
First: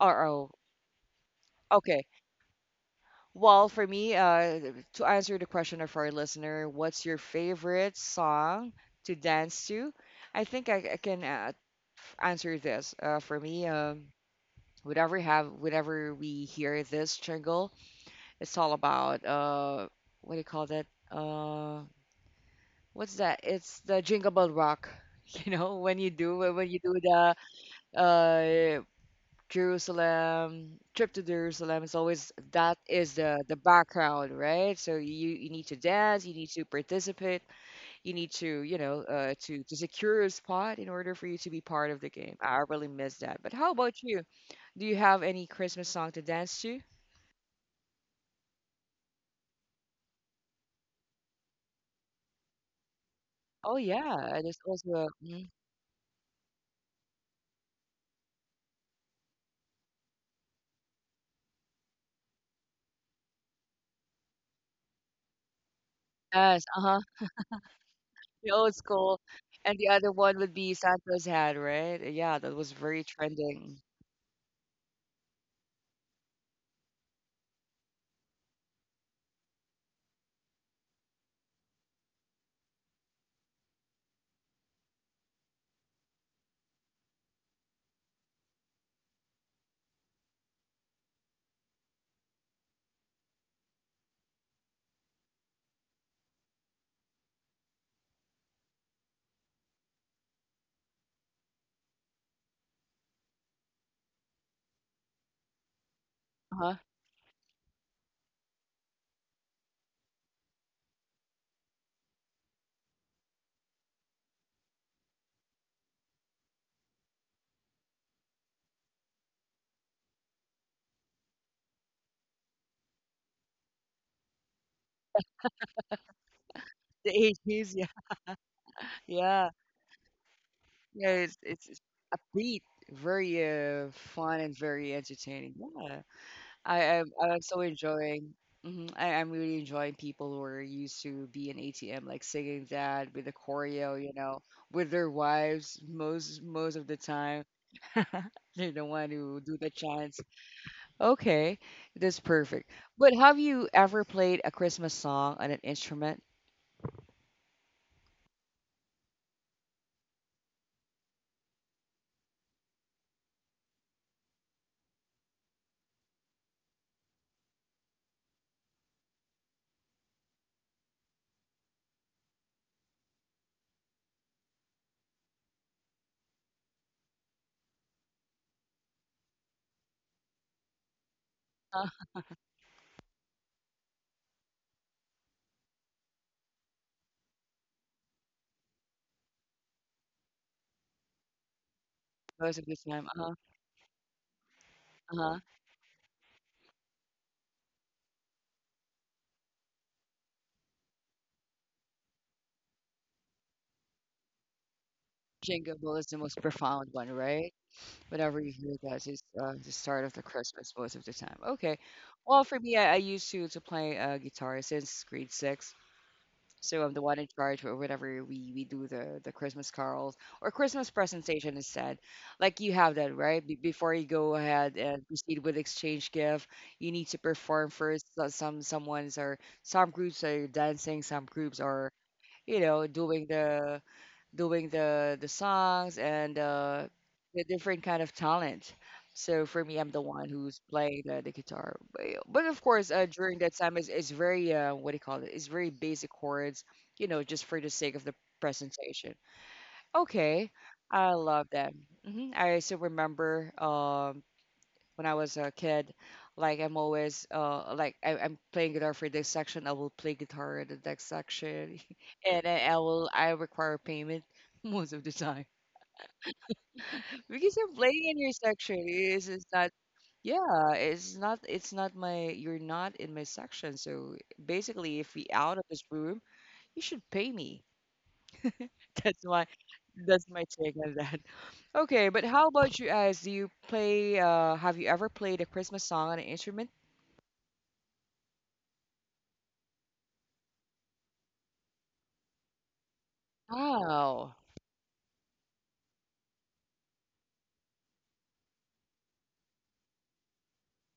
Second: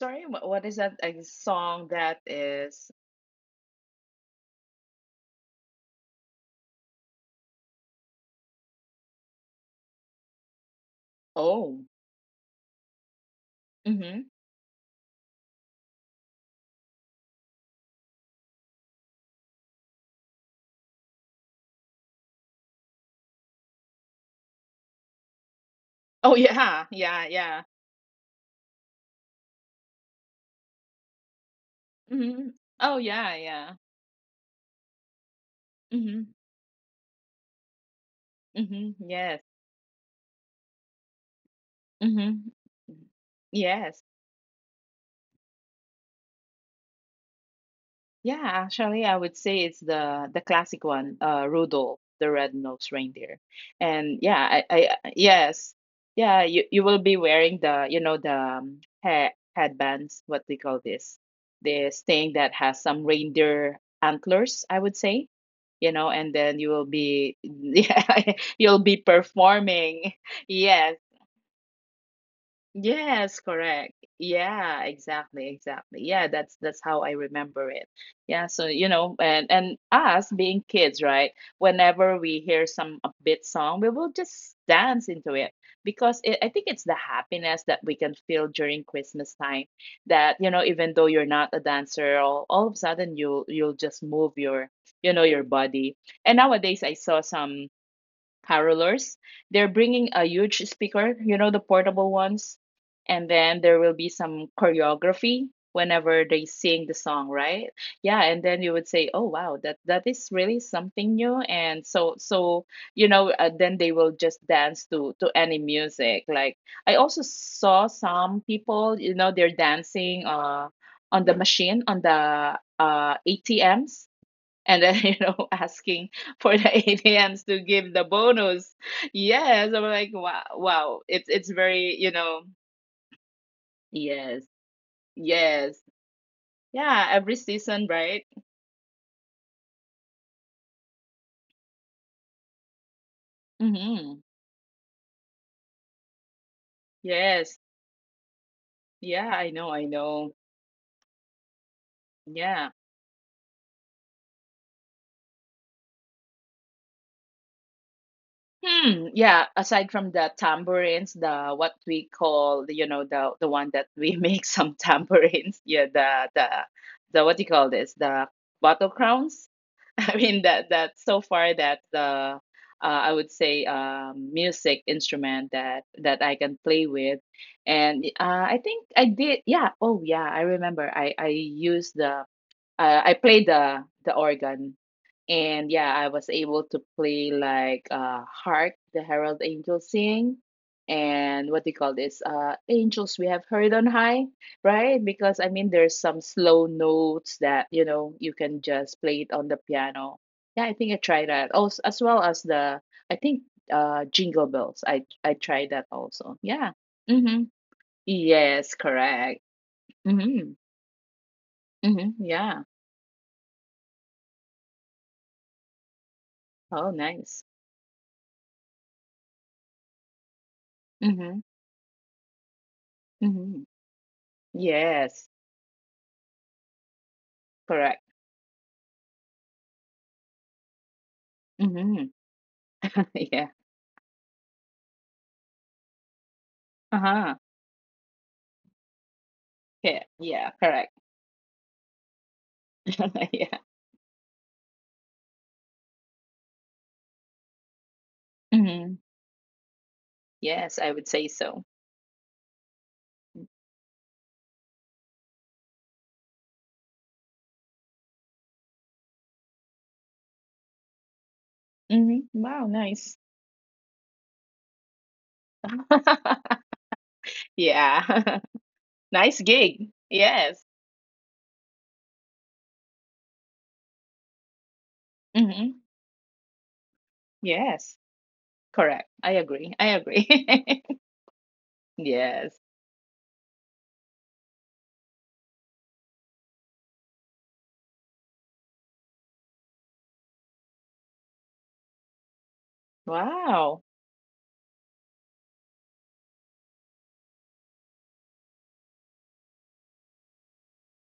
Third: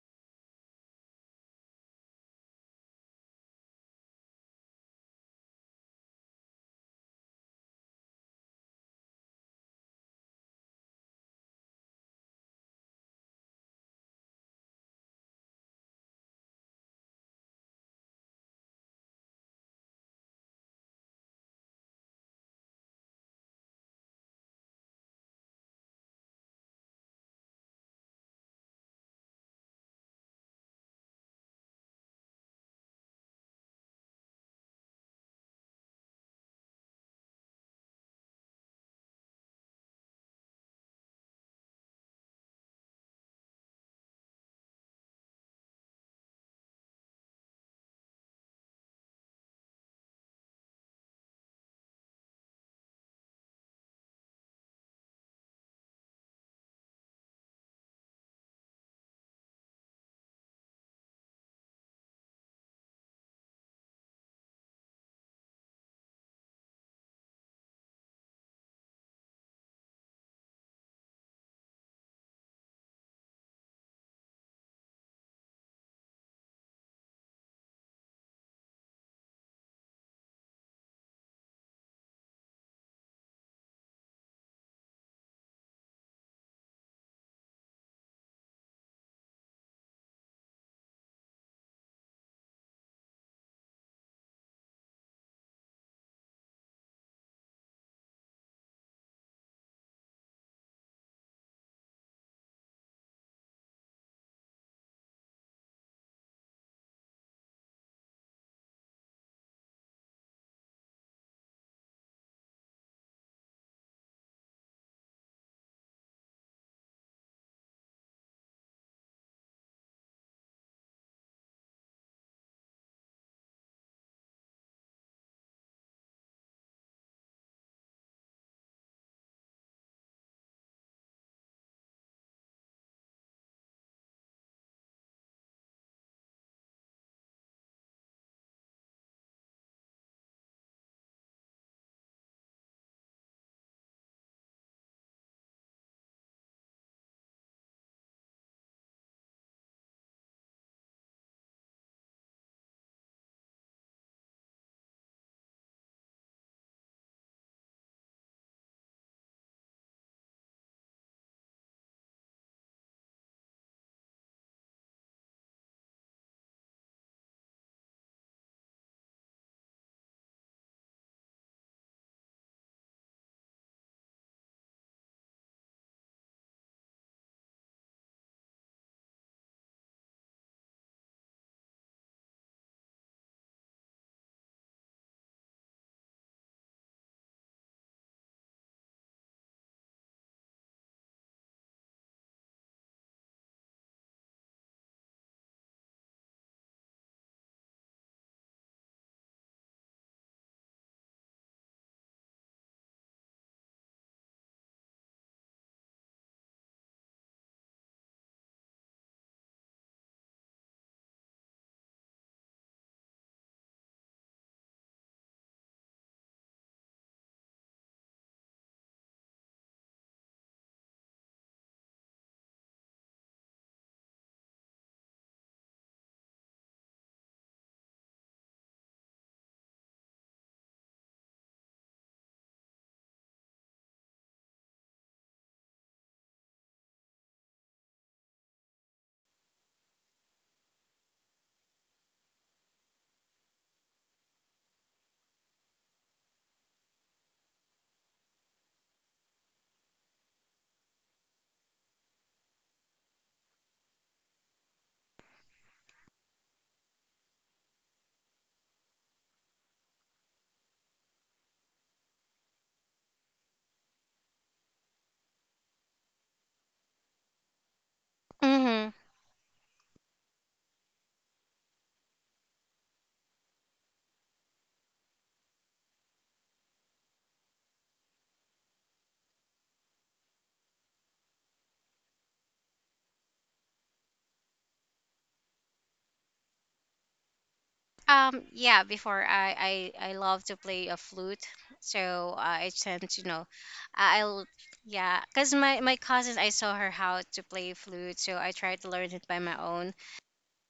or Sorry, what oh, what is that, a song okay. that is? Well, for me, to answer the question of our listener, what's your favorite song to dance to? I think I can Oh, answer this. For me, mhm. whenever have whenever we hear this jingle, it's all about what do you call that? What's that? It's the Jingle Bell Rock. <laughs> You know, when you do Oh, yeah, the yeah, yeah. uh, Jerusalem, trip to Jerusalem, is always Mhm. that Oh, is yeah, the yeah. background, right? So you need to dance, you Mhm, need to participate, you need to you know mhm. Yes. To secure a spot in order for you to be part of the game. Mhm. I really miss that. But how about Yes. you? Do you have any Christmas song to dance to? Yeah, actually, I would say it's the classic one, Rudolph the Red-Nosed Reindeer. Oh And yeah, yeah, there's also a, mhm. yes, yeah, you will be wearing the, you know, the he headbands, what we call this, this thing that has some reindeer antlers, I would say, you know, and then Yes, you will uh-huh, be <laughs> yeah, the old you'll be school, and the performing. other one <laughs> would be Yes, Santa's Hat, right? Yeah, that was very yes, trending. correct. Yeah, exactly, exactly. Yeah, that's how I remember it. Yeah, so you know, and us being kids, right? Whenever we hear some upbeat song, we will just dance into it because it, I think it's the happiness that we can feel during Christmas time that, you know, even though you're not a dancer, all of a sudden you'll just move your, you know, your body. And nowadays I saw some carolers. They're bringing a huge speaker, you know, the portable ones. And then there will be some choreography whenever they sing Uh-huh, the song, right? Yeah, and then you would say, "Oh wow, that is really something new." And so, so, you know, then they will just dance to any music. Like, I also saw some people, you know, they're dancing on the machine, on the ATMs, and then <laughs> you know asking for the <laughs> the ATMs to 80s, <laughs> give yeah, the bonus. yeah. Yes, I'm like wow, wow. Yeah, It's it's very, you know, upbeat, very yes, fun and very entertaining. yes, Yeah, yeah. Every I'm so season, right? enjoying. Hmm. I'm really enjoying people who are used to be an ATM, like singing that with the choreo, you Mm-hmm. know, with their wives most most of the time. Yes, <laughs> They're the one yeah. who I do the know, I chants. know. Okay, that's perfect. Yeah. But have you ever played a Christmas song on an instrument? Hmm. Yeah. Aside from the tambourines, the what we call, you know, the one that we <laughs> make some tambourines. Yeah. The what do you call this? The bottle crowns. <laughs> I mean that so far that the, I would say music instrument that I can play with, and I think I did, yeah, oh yeah, I remember I used the, I played the organ, and yeah, I was able to play like, "Hark, the Herald Angels Sing," and what do you call this? Most of the time, uh "Angels We huh, Have Heard on High," right? uh huh. Because I mean, there's some slow notes that you know you can just play it on the piano. Yeah, I think I tried that also, as well as the, I think, "Jingle Bells." I tried Jingle that bell is the also. most Yeah. profound one, Mm-hmm. right? Whenever you Yes, hear that, it's correct. The start of the Mm-hmm. Christmas most of the time. Okay. Mm-hmm. Well, Yeah. for me, I used to play guitar since grade six, so Oh, I'm the one in nice. charge, or whenever we do the Christmas carols or Christmas Mm-hmm. presentation instead, like you have that right Mhm. before you go ahead and Yes, proceed with exchange gift, you need to perform correct. first. So someone's are some groups are dancing, some groups are Mhm. you know <laughs> doing Yeah. the songs and Uh-huh. the different kind of talent. So for me, I'm Yeah, the one yeah, who's correct. playing the guitar. But of course, <laughs> during Yeah. that time, it's very what do you call it? It's very basic chords, you know, just for the sake of the Mhm. presentation. Okay, Yes, I would I say love so. that. I still remember when I was a kid. Like I'm always like I'm playing guitar for this section, I will play guitar in the next section, Mhm. <laughs> and Wow, I, I nice. will I require payment <laughs> most of the time <laughs> <laughs> because I'm playing in Yeah. your <laughs> section. Mm-hmm. It's, Nice it's not gig. Yes. yeah, it's not my, you're not in my section. So basically, if we out of Mhm. this room, you should pay me. Yes, correct. <laughs> That's I my agree. I agree. that's my take <laughs> on that. <laughs> Okay, but how Yes. about you guys? Do you play have you ever played a Christmas song on an instrument? Yeah, before I love to play a flute, so I tend to Wow. Wow. I'll yeah, cause my cousin I saw her how to play flute, so I tried to learn it by my own.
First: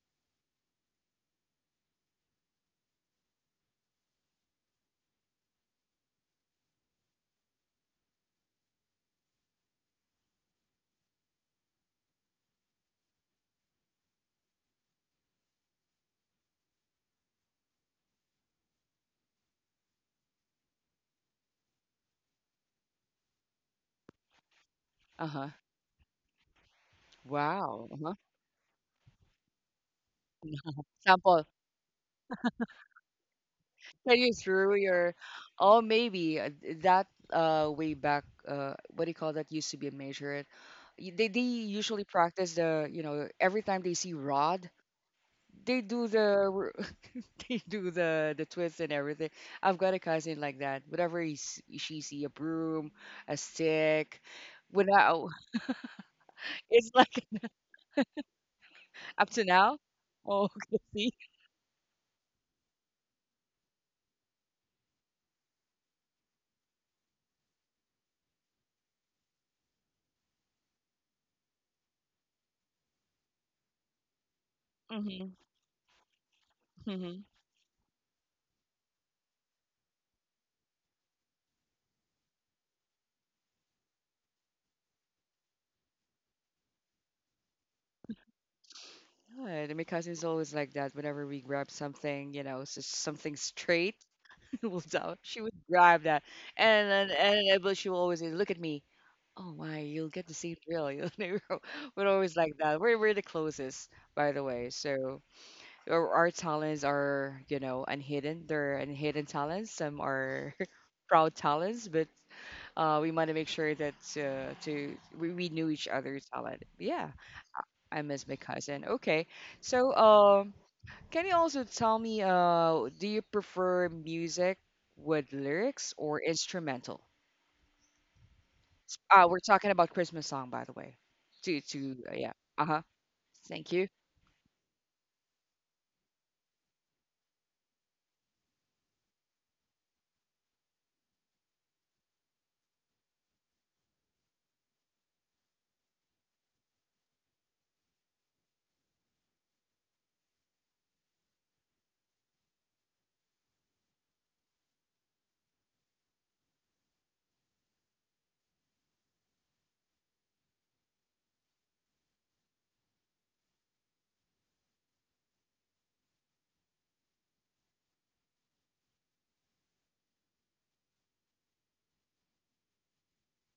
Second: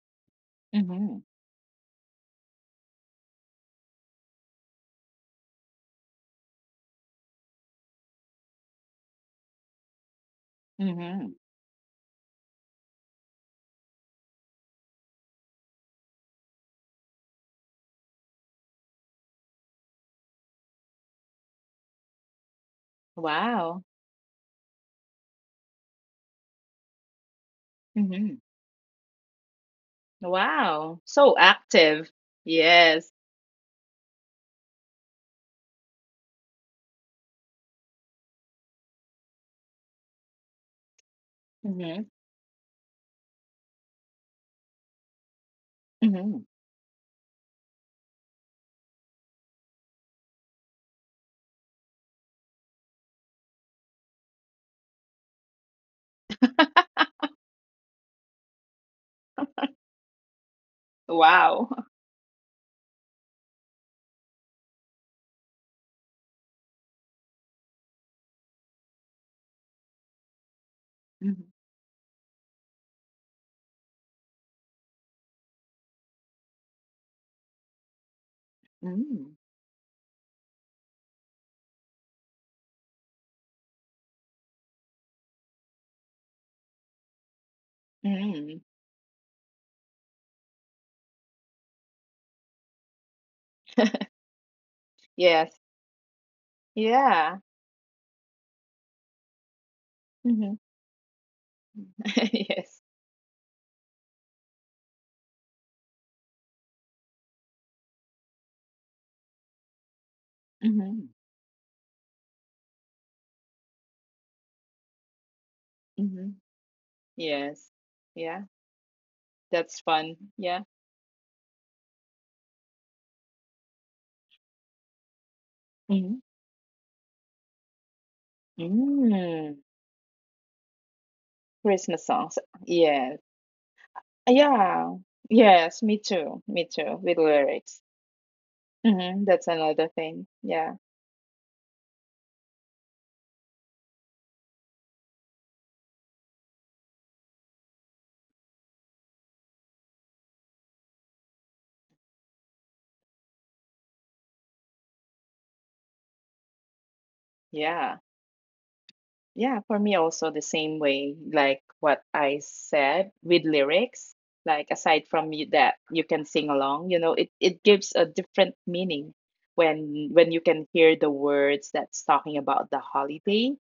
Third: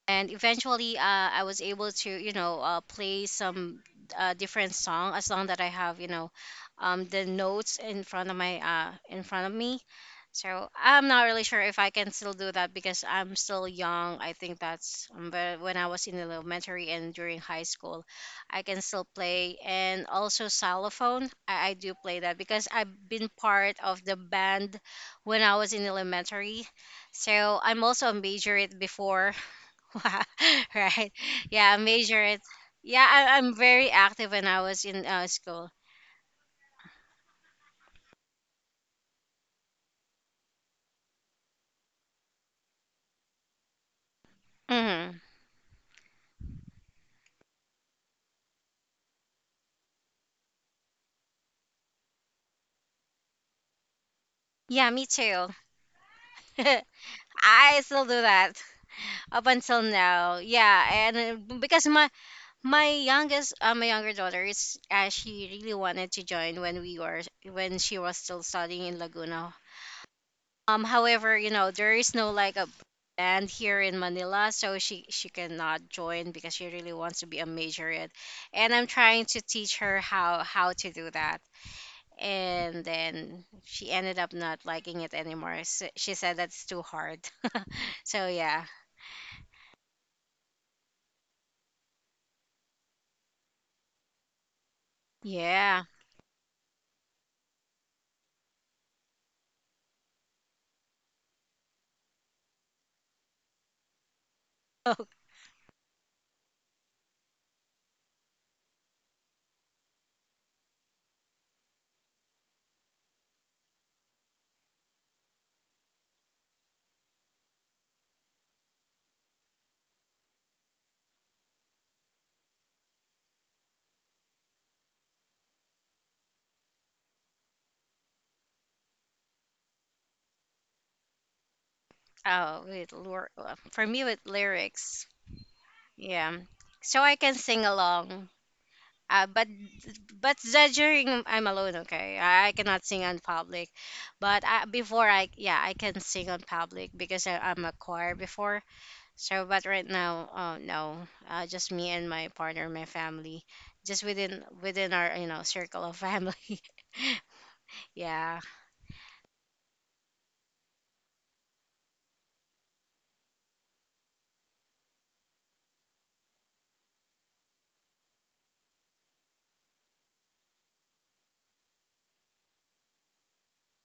And eventually Mhm. I was able to play some different song as long that I have the notes in front of my in front of me. So I'm not Mhm. really sure if I can still do that because I'm still young. I think that's but when I was in elementary and during high school I can still play, and also xylophone I do play that because I've been part Wow. of the band when Uh-huh. I was in elementary. So I'm Wow. also a Uh-huh. Mhm. major before. <laughs> Wow. Right. So Sample. Yeah, I active. major it. Yeah, Yes. I'm very So active you when I threw was in your, school. oh, maybe that way back, what do you call that, used to be a major. They usually Mhm. practice the you know every time they see rod Hmm. they do Mhm. <laughs> They do the twist and everything. I've got a cousin like that. Whenever she see a broom, a stick, Yeah, me when I, too. <laughs> <laughs> it's like I <laughs> still do that up up to until now. now. Oh, <laughs> Yeah, okay. and See. Because Wow. my my younger daughter is she really wanted to join when we were when she was still studying in Laguna. However, <laughs> Mhm. There is no like a band here in Manila, so she Mm-hmm. cannot join because she really wants to be a majorette. And I'm trying to Mm. teach her how to do that. And then she ended up not liking it anymore. S she said that's too hard. <laughs> So yeah, Mhm. Good. And my cousin's always like that. Whenever we grab something, you know, something straight, <laughs> well, so she Yes. would yeah. grab that, and Yeah. But she will always say, look at me. Oh my, you'll get the Mhm. same drill. <laughs> You know, we're <laughs> <laughs> always like Yes. that. We're the closest, by the way. <laughs> Oh, So our talents are, you know, unhidden. They're unhidden talents. Some are Mhm. <laughs> proud talents, but we want to make sure that to we knew each other's Mhm. talent. Yeah, Yes. I miss my Yeah. cousin. Okay, That's so fun. um. Yeah. Can you also tell me, do you prefer music with lyrics Mhm. or instrumental? We're Mm. talking about Christmas song, by the way. To Christmas songs. Yeah. oh, Uh with huh. lure, Yes. For Thank me you. with lyrics, Yeah. Yes. Me yeah. too. Me So I too. can With sing lyrics. along. Uh, Mhm. but That's another but thing. that Yeah. during I'm alone, okay. I cannot sing on public, but I, before I yeah I can sing on public because I'm a choir before. So but right now oh no, just me and my partner, my family, just within our circle of family. <laughs> Yeah. Yeah, Yeah, for me also the same way, like what I said, with lyrics, like aside from you that you can sing along, you know, it gives a different meaning when you can hear the words that's talking about the holiday.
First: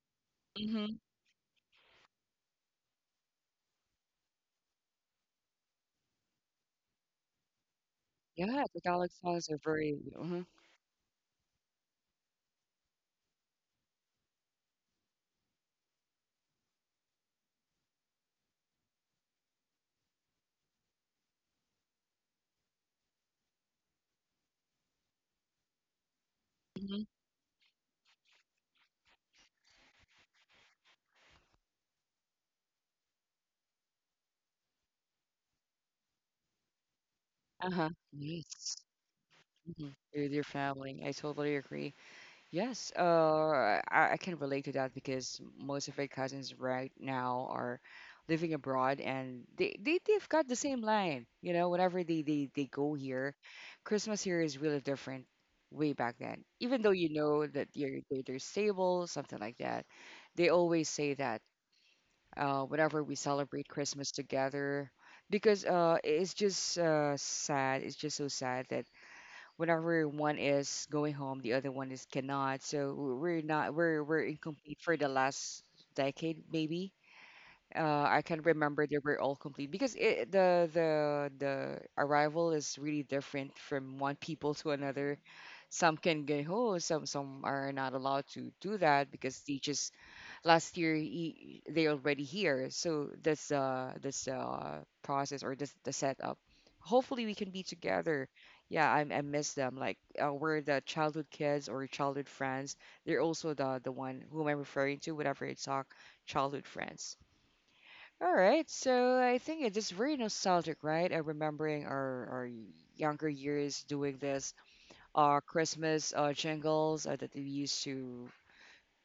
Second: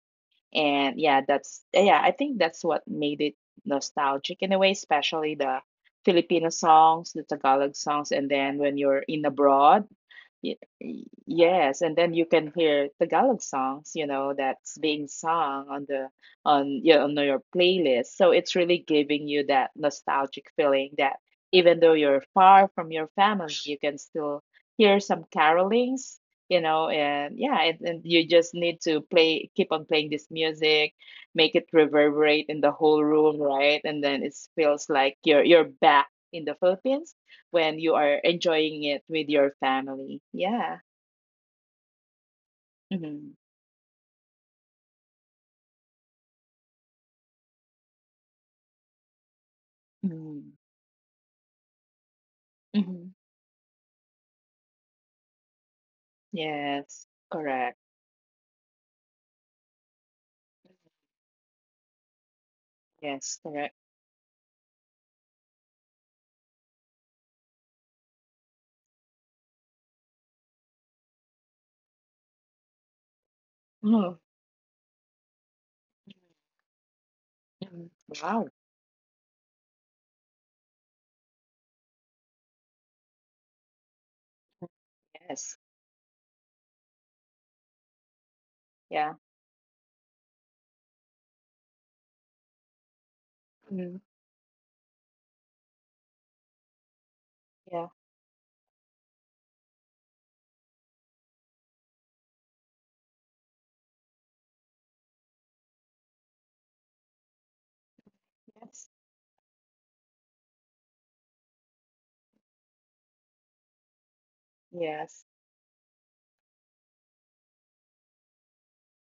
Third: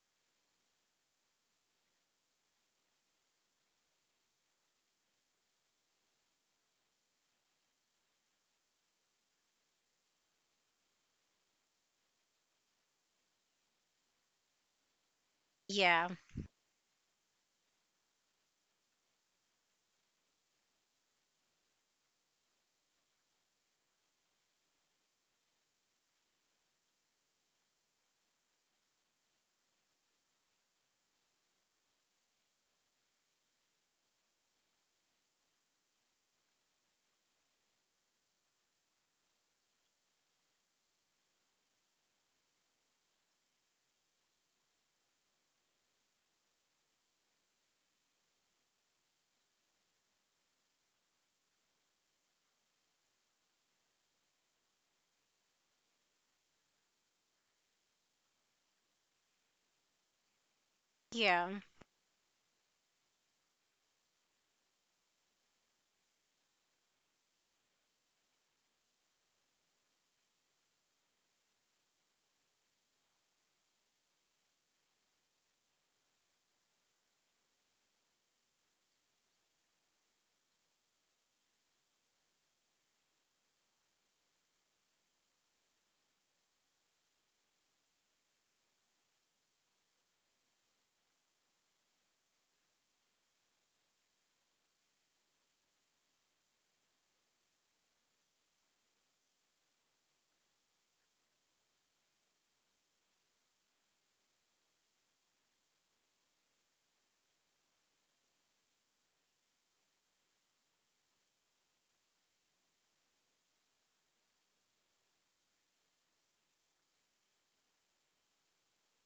And hmm yeah, that's, yeah, I think that's what made it nostalgic in a way, especially the Filipino songs, the Tagalog songs, and then Yeah, when the you're Tagalog in songs are abroad very. Uh huh. Yes, and then you can hear Tagalog songs, you know, that's being sung on yeah, the, on your playlist. So it's really giving you that nostalgic feeling that even though you're far from your family, you can still hear some carolings, you know, and yeah, and you just need to play, keep on playing this music, make it reverberate in the whole room, right? And then it feels like you're back in the Philippines Uh when huh. you are Yes. enjoying it with your hmm family. With your Yeah. family, I totally agree. Yes, Mm-hmm. I can relate to that because most of my cousins right now are living abroad and they've got Mm-hmm. the same line. You know, whenever they go Mm-hmm. here, Christmas here is really different way back then. Even though Yes. you know that Correct. they're stable, something like that, they always say that yeah, whenever we Yes. celebrate Correct. Christmas together. Because it's just sad. It's just so sad that whenever one is going home, the other one is cannot. So we're not we're Oh. we're incomplete for the last decade maybe. Mhm. I can Wow. remember they were all complete because it, the arrival is really different from one people to another. Yes. Some can get home, some are not allowed to do that Yeah. because they just last year he, they already here. So this Mm-hmm. this process or this the setup. Hopefully we can be Yeah. together. Yeah, I miss them. Like we're the childhood kids or childhood friends. They're also the one whom I'm referring to whenever I talk childhood friends. All right, Yes. so I think it is very nostalgic, right? Remembering our younger years doing this, Yes. Christmas jingles that we used to,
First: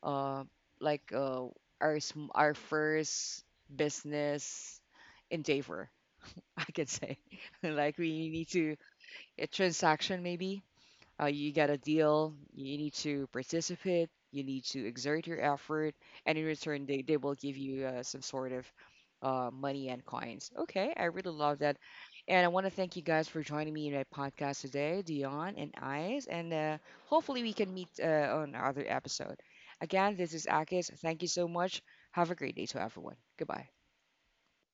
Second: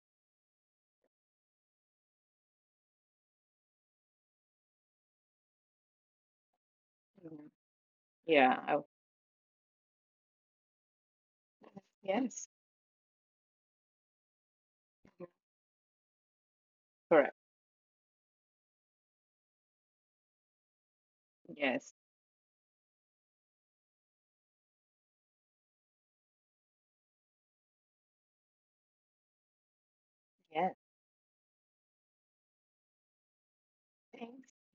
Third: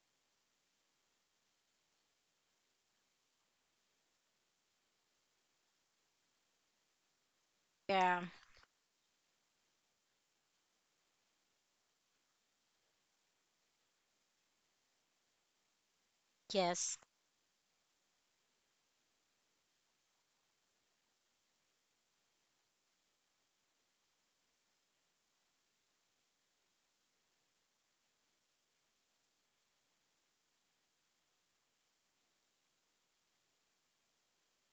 uh, like uh, our our first business endeavor, <laughs> I could say. Hmm. <laughs> Like yeah, we need Yeah. to Oh. a transaction maybe you got a deal. Yes. You need to participate. You need to exert your effort, and in return, yes. they Correct. will give you some sort of money and coins. Okay, I really love that, Yes. and I want to thank you guys for joining me in my podcast today, Dion and Ice, and hopefully we can meet on other episode. Again, this is Yes. Akis. Thank you so much. Have a great day to everyone. Goodbye. Thanks.